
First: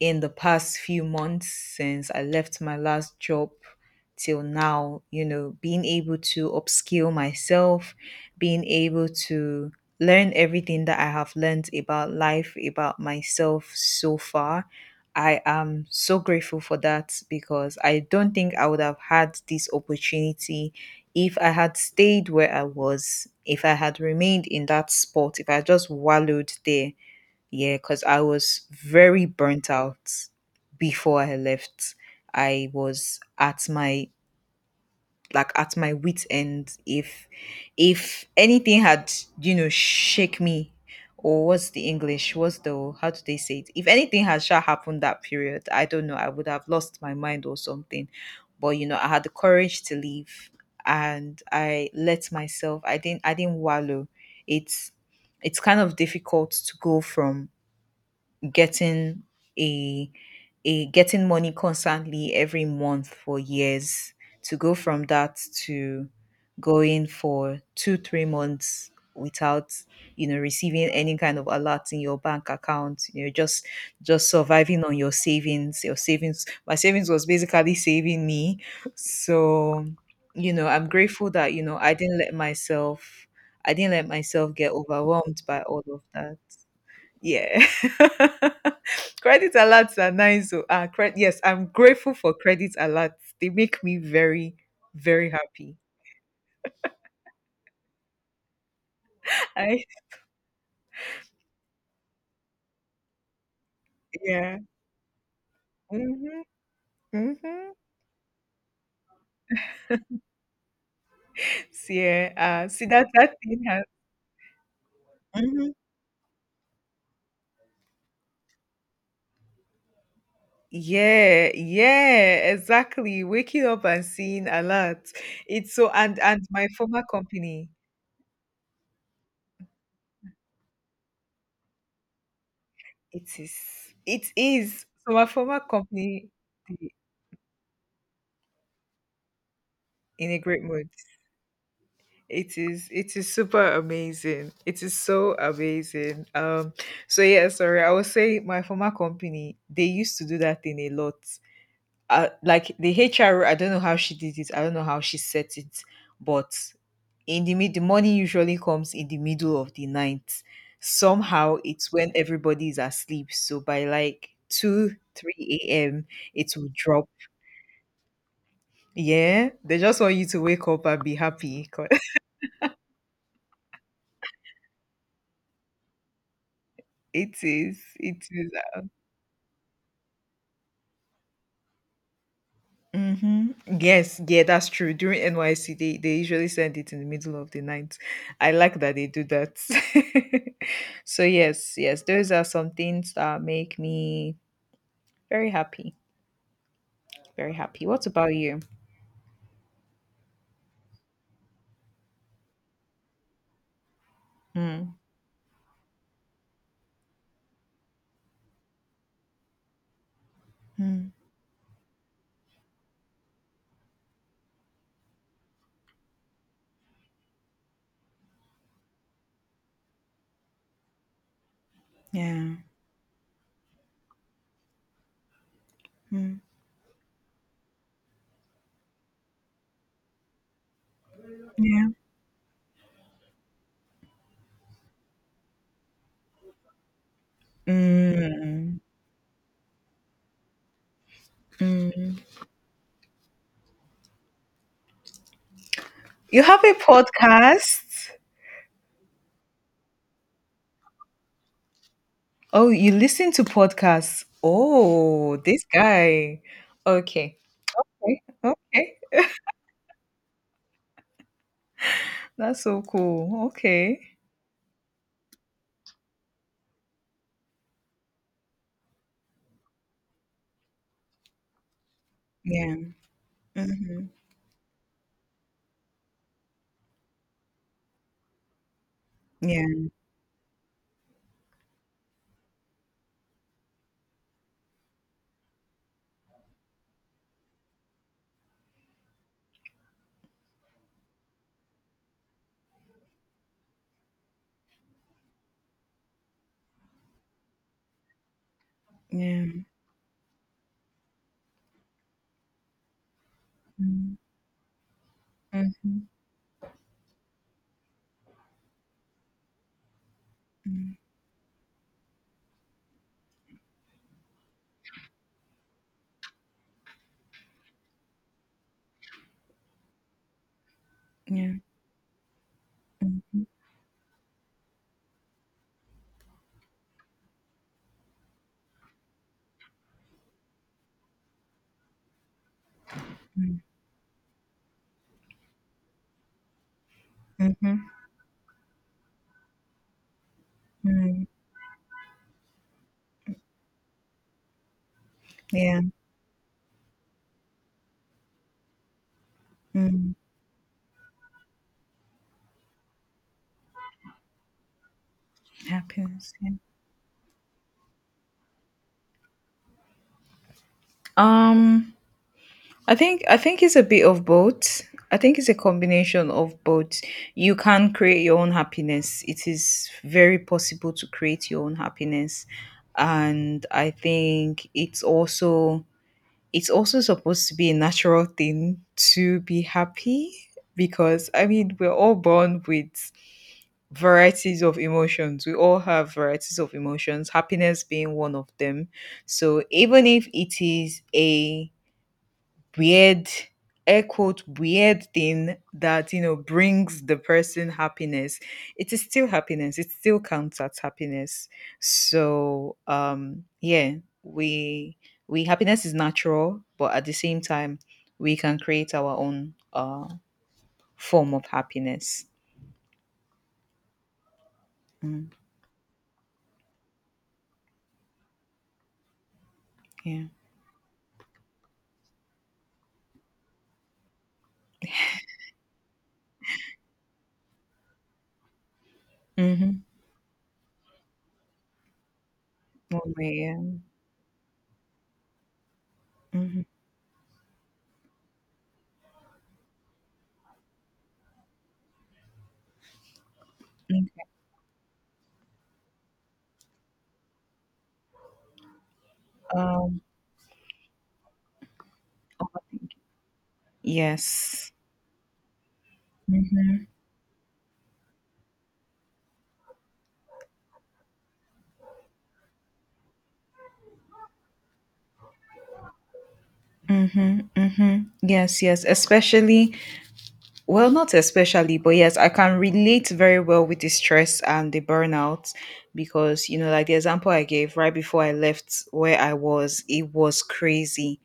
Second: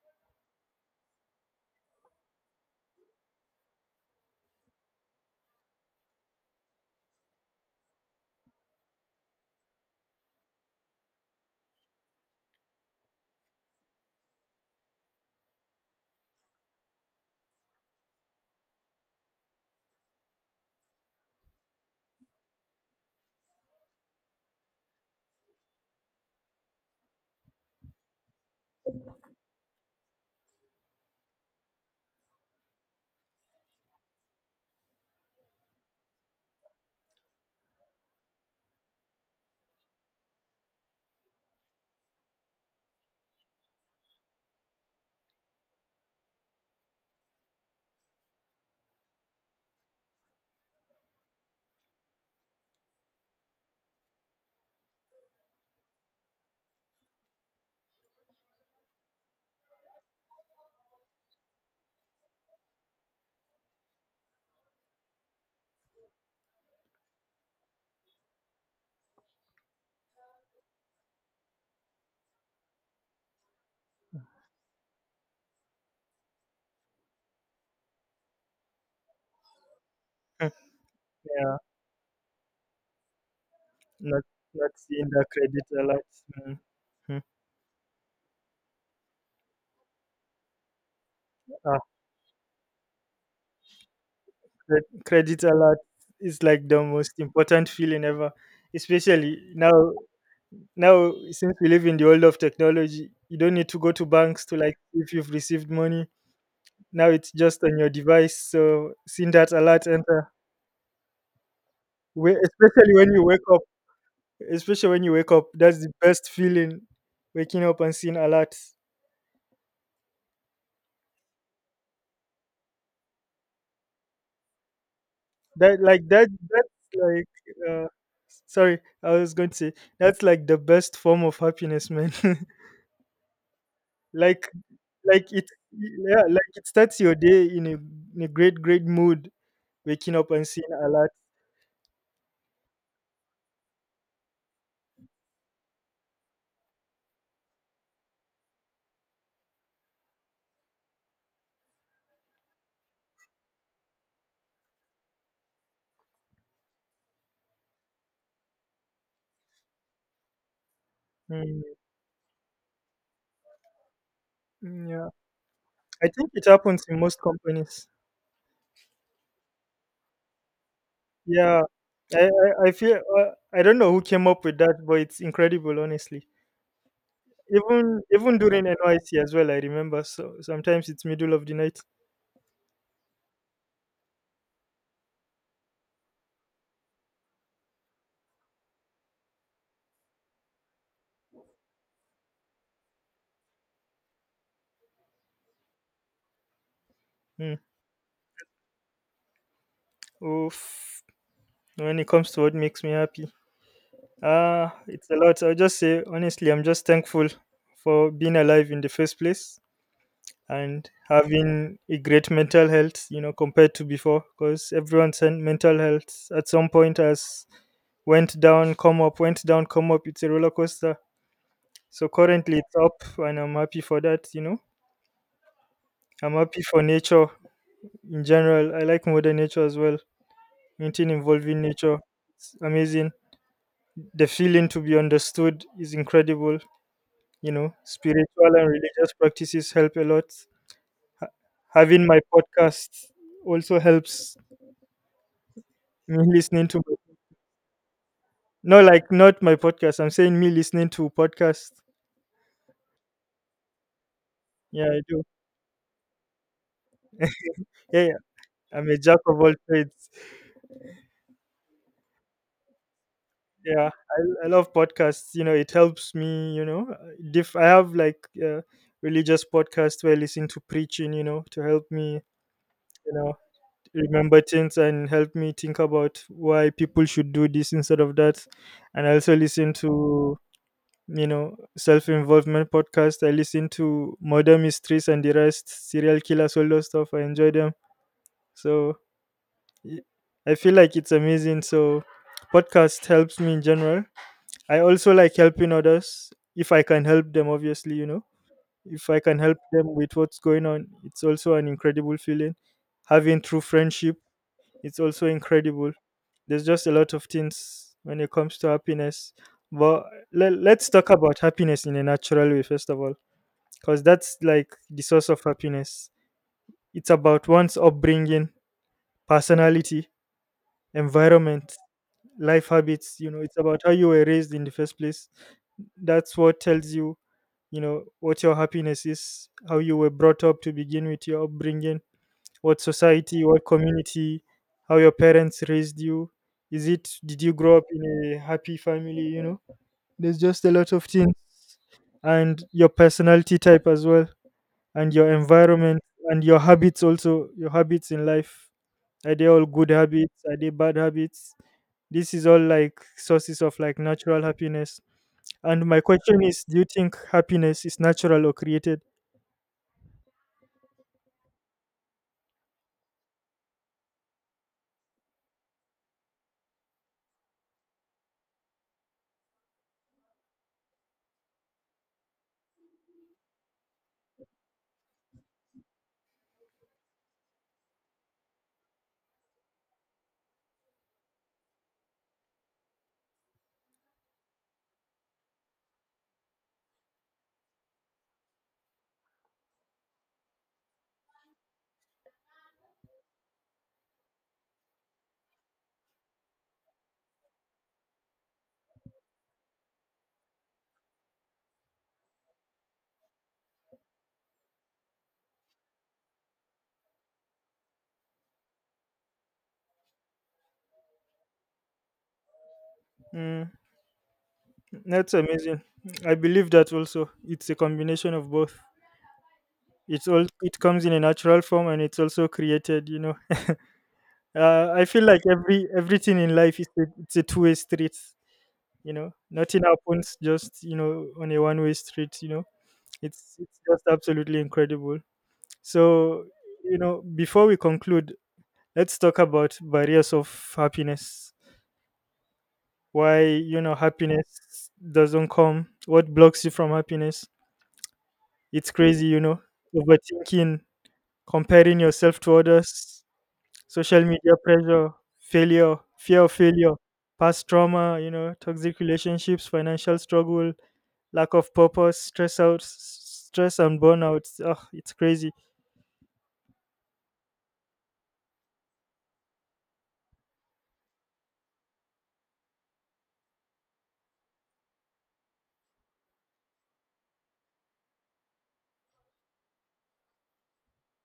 Speaker 1: in the past few months since I left my last job till now, being able to upskill myself, being able to learn everything that I have learned about life, about myself so far. I am so grateful for that because I don't think I would have had this opportunity if I had stayed where I was, if I had remained in that spot, if I just wallowed there. Yeah, because I was very burnt out before I left. I was at my like at my wit's end. If anything had shake me, or what's the English? What's the How do they say it? If anything had shall happened that period, I don't know. I would have lost my mind or something. But you know, I had the courage to leave, and I let myself. I didn't. I didn't wallow. It's it's kind of difficult to go from getting a a getting money constantly every month for years, to go from that to going for 2 or 3 months without receiving any kind of alert in your bank account, just surviving on your savings. My savings was basically saving me. So,
Speaker 2: Hmm.
Speaker 1: I'm grateful that
Speaker 2: Yeah,
Speaker 1: I didn't let
Speaker 2: not,
Speaker 1: myself get
Speaker 2: not seeing the
Speaker 1: overwhelmed by
Speaker 2: credit
Speaker 1: all of
Speaker 2: alert.
Speaker 1: that.
Speaker 2: Mm. Hmm.
Speaker 1: Yeah. Credit alerts are nice. So, yes, I'm
Speaker 2: Ah,
Speaker 1: grateful for credit alerts. They make me very, very
Speaker 2: credit
Speaker 1: happy.
Speaker 2: alert is like the most important feeling ever, especially now.
Speaker 1: I
Speaker 2: Now, since we live in the world of technology, you don't need to go to banks to
Speaker 1: yeah.
Speaker 2: like if you've received money.
Speaker 1: Mm-hmm.
Speaker 2: Now it's just
Speaker 1: Mm-hmm.
Speaker 2: on your device. So seeing that alert enter,
Speaker 1: See, yeah. See
Speaker 2: especially
Speaker 1: that
Speaker 2: when you wake up,
Speaker 1: thing has.
Speaker 2: especially when you wake up,
Speaker 1: Mhm.
Speaker 2: that's the best feeling. Waking up and seeing alerts.
Speaker 1: Yeah, yeah, exactly. Waking up and seeing a lot. It's
Speaker 2: That
Speaker 1: so
Speaker 2: like
Speaker 1: and
Speaker 2: that
Speaker 1: and my
Speaker 2: that's
Speaker 1: former
Speaker 2: like,
Speaker 1: company,
Speaker 2: uh, sorry, I was going to say that's like the best form of happiness, man.
Speaker 1: it is, it
Speaker 2: like
Speaker 1: is. So my
Speaker 2: like it
Speaker 1: former
Speaker 2: yeah,
Speaker 1: company,
Speaker 2: like it
Speaker 1: they-
Speaker 2: starts your day in a, in a great, great mood. Waking up
Speaker 1: in a
Speaker 2: and
Speaker 1: great
Speaker 2: seeing
Speaker 1: mood.
Speaker 2: alerts.
Speaker 1: It is super amazing. It is so amazing. So yeah, sorry. I was saying my former company, they used to do that thing a lot. Like the HR, I don't know how she did it. I don't know how she set it, but in the morning usually comes in the middle of the night. Somehow
Speaker 2: Hmm.
Speaker 1: it's when everybody is asleep. So by like
Speaker 2: Mm.
Speaker 1: 2
Speaker 2: Yeah,
Speaker 1: 3 a.m.
Speaker 2: I think it
Speaker 1: it will
Speaker 2: happens in
Speaker 1: drop.
Speaker 2: most companies.
Speaker 1: Yeah. They just want you to wake up and be
Speaker 2: Yeah,
Speaker 1: happy.
Speaker 2: I I feel, I don't know who came up with that, but it's incredible, honestly.
Speaker 1: It is.
Speaker 2: Even
Speaker 1: It
Speaker 2: even
Speaker 1: is.
Speaker 2: during NYC as well, I remember. So sometimes it's middle of the night.
Speaker 1: Mhm. Yes, yeah, that's true. During NYC, they usually send it in the middle of the night. I like that they do that. So yes, yes, those are some things that make me very happy. Very
Speaker 2: Mm.
Speaker 1: happy. What about you?
Speaker 2: Oof. When it comes to what makes me happy, ah,
Speaker 1: Mm.
Speaker 2: it's a lot. I'll just say honestly, I'm just thankful for being alive in the first place, and
Speaker 1: Mm.
Speaker 2: having a great mental health, you know, compared to before, because everyone's mental health at some point has went down, come up, went down, come up. It's a roller coaster. So
Speaker 1: Yeah.
Speaker 2: currently it's up, and I'm happy for that. You know, I'm
Speaker 1: Mm.
Speaker 2: happy for nature in general. I like modern nature as well. Anything involving
Speaker 1: Yeah.
Speaker 2: nature, it's amazing. The feeling to be understood is incredible. You know, spiritual and
Speaker 1: Mm.
Speaker 2: religious practices help a lot. Ha- Having
Speaker 1: Mm.
Speaker 2: my podcast also helps. Me
Speaker 1: You have
Speaker 2: listening
Speaker 1: a
Speaker 2: to...
Speaker 1: podcast?
Speaker 2: No, like not my podcast. I'm saying me listening to podcast.
Speaker 1: Oh, you listen to podcasts.
Speaker 2: Yeah, I do.
Speaker 1: Oh, this guy. Okay.
Speaker 2: Yeah, yeah.
Speaker 1: Okay.
Speaker 2: I'm a
Speaker 1: Okay.
Speaker 2: jack of all trades.
Speaker 1: That's so cool.
Speaker 2: Yeah,
Speaker 1: Okay.
Speaker 2: I love podcasts. You know, it helps me. You know, diff. I have like religious podcasts where I listen to preaching. You know, to help me.
Speaker 1: Yeah.
Speaker 2: You know,
Speaker 1: Mhm.
Speaker 2: remember things and help me think about why people should do this instead of that. And I also
Speaker 1: Yeah,
Speaker 2: listen to, you know, self involvement podcast. I listen to Murder Mysteries and the rest, serial killers, all those stuff. I enjoy them. So y- I feel like it's amazing. So podcast helps me in general. I also like helping others if I can help them, obviously, you know. If I can help
Speaker 1: yeah.
Speaker 2: them with what's going on, it's also an incredible feeling. Having true
Speaker 1: Mm,
Speaker 2: friendship, it's also incredible.
Speaker 1: mhm.
Speaker 2: There's just a lot of things when it comes to happiness. But let's talk about happiness in a natural way, first of all, because that's like the source of happiness. It's about one's upbringing, personality,
Speaker 1: Yeah.
Speaker 2: environment, life habits. You know, it's about how you were raised in the first place. That's what tells you, you know, what your happiness is, how you were brought up to begin with, your upbringing, what society, what community, how your parents raised you. Is it, did you grow up
Speaker 1: Mhm.
Speaker 2: in a happy family, you know? There's just a lot of
Speaker 1: Mm,
Speaker 2: things, and your personality type as well, and your
Speaker 1: yeah.
Speaker 2: environment, and your habits also, your habits in life. Are they all good
Speaker 1: Mm.
Speaker 2: habits? Are they bad habits? This is all like sources of like natural happiness. And my
Speaker 1: Happiness.
Speaker 2: question
Speaker 1: Yeah.
Speaker 2: is, do you think happiness is natural or created?
Speaker 1: Um, I think it's a bit of both. I think it's a combination of both. You can create your own happiness. It is very possible to create your own happiness. And I think it's also supposed to be a natural thing to be happy because I mean we're all born with varieties of emotions. We all have varieties of emotions, happiness being one of them. So even if it is a weird, air quote, weird thing that, brings the person happiness, it is still happiness. It still counts as happiness. So, yeah, we, happiness is natural, but at the same time, we can create our own, form of happiness.
Speaker 2: Mm,
Speaker 1: Mm,
Speaker 2: that's amazing. I believe that also. It's a combination of both.
Speaker 1: yeah.
Speaker 2: It's all, it comes in a natural form and it's also created, you know. I feel like everything in life is a, it's a two-way street. You know, nothing happens just, you know, on a one-way street, you know. it's
Speaker 1: Mm-hmm.
Speaker 2: it's just absolutely incredible. So,
Speaker 1: Mhm.
Speaker 2: you know, before we conclude, let's talk about barriers of happiness. Why, you know,
Speaker 1: Okay.
Speaker 2: happiness doesn't come, what blocks you from happiness. It's crazy, you know.
Speaker 1: Um,
Speaker 2: Overthinking, comparing yourself to
Speaker 1: overthinking.
Speaker 2: others, social media
Speaker 1: Yes.
Speaker 2: pressure, failure, fear of
Speaker 1: Mhm.
Speaker 2: failure, past trauma, you know, toxic relationships, financial struggle, lack of purpose, stress out, stress and burnout. Oh, it's crazy.
Speaker 1: Mhm. Mhm. Yes, yes. Especially, well, not especially, but yes, I can relate very well with the stress and the burnout because, like the example I gave right before I left where I was, it was crazy.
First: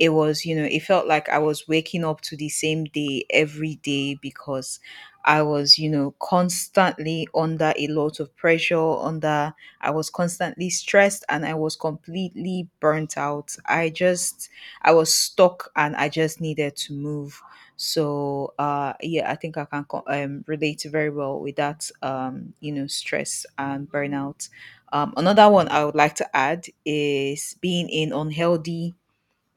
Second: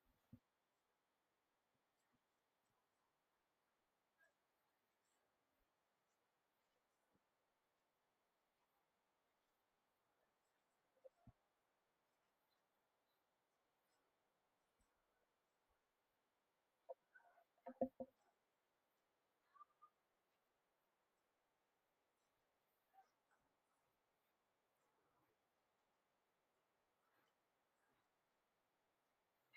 Speaker 1: It was It felt like I was waking up to the same day every day because I was constantly under a lot of pressure, under I was constantly stressed and I was completely burnt out. I was stuck and I just needed to move. So yeah, I think I can relate very well with that, stress and burnout. Another one I would like to add is being in unhealthy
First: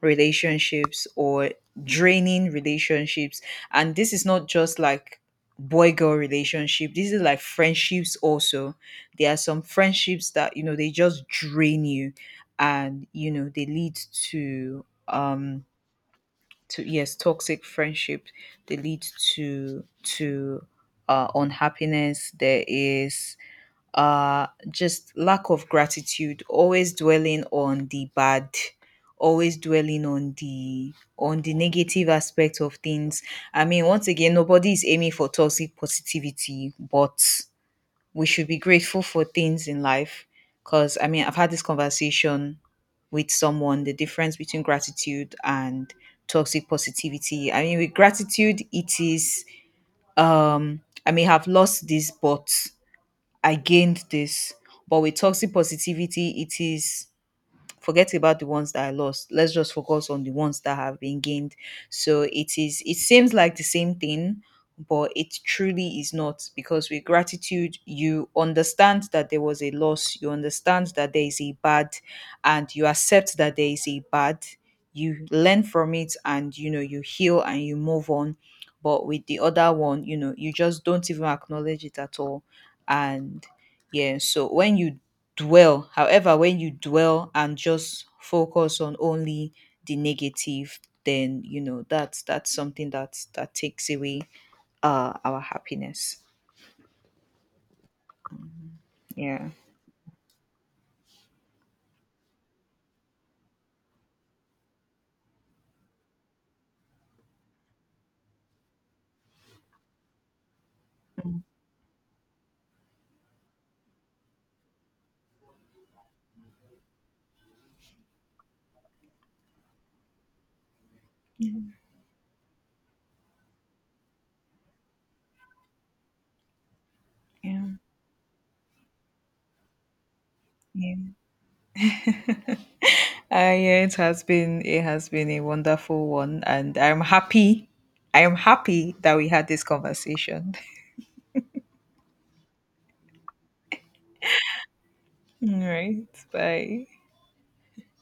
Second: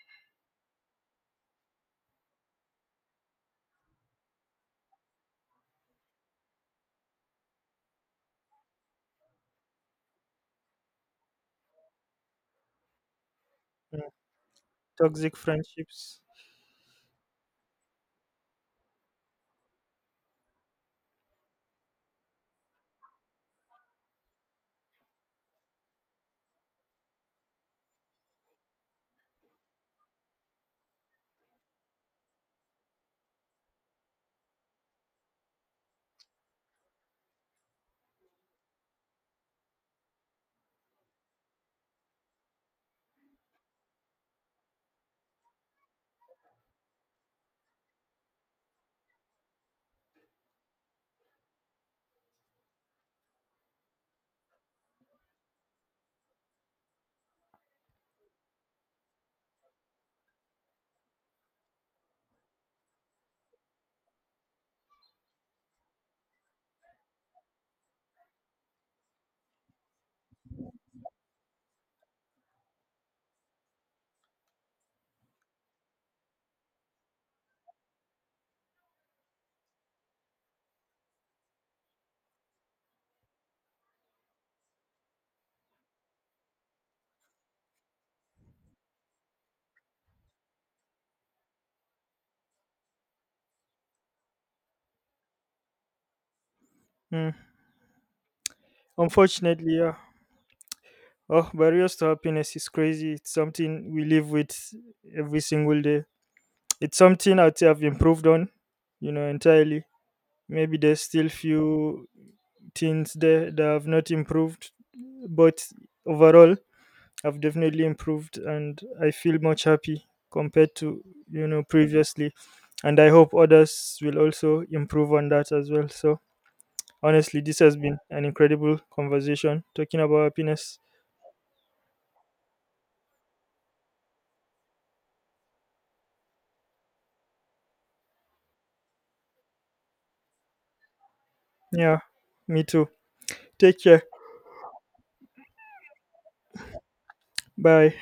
Speaker 1: relationships or draining relationships. And this is not just like boy girl relationship, this is like friendships also. There are some friendships that they just drain you, and they lead
Speaker 2: Mm.
Speaker 1: to
Speaker 2: Toxic friendships.
Speaker 1: yes, toxic friendships. They lead to unhappiness. There is just lack of gratitude, always dwelling on the bad, always dwelling on the negative aspect of things. I mean once again nobody is aiming for toxic positivity, but we should be grateful for things in life. Because I mean I've had this conversation with someone, the difference between gratitude and toxic positivity. I mean with gratitude it is, I may have lost this, but I gained this. But with toxic positivity, it is, forget about the ones that I lost. Let's just focus on the ones that have been gained. So it seems like the same thing, but it truly is not because with gratitude you understand that there was a loss, you understand that there is a bad, and you accept that there is a bad. You learn from it and you heal, and you move on. But with the other one, you just don't even acknowledge it at all. And yeah, so when you dwell. However, when you dwell and just focus on only the negative, then you know that's something that takes away our happiness.
Speaker 2: Mm.
Speaker 1: Yeah.
Speaker 2: Unfortunately, yeah. Oh, barriers to happiness is crazy. It's something we live with every single day. It's something I'd say I've improved on, you know, entirely. Maybe there's still few things there that I've not improved, but overall, I've definitely improved and I feel much happy compared to, you know, previously. And I hope others will also improve on that as well. So, honestly, this
Speaker 1: Yeah.
Speaker 2: has been an incredible conversation talking about happiness.
Speaker 1: Yeah. Uh, yeah, it has been a wonderful one, and I'm happy. I am happy that we had this conversation.
Speaker 2: Yeah, me too. Take care.
Speaker 1: All right. Bye.
Speaker 2: Bye.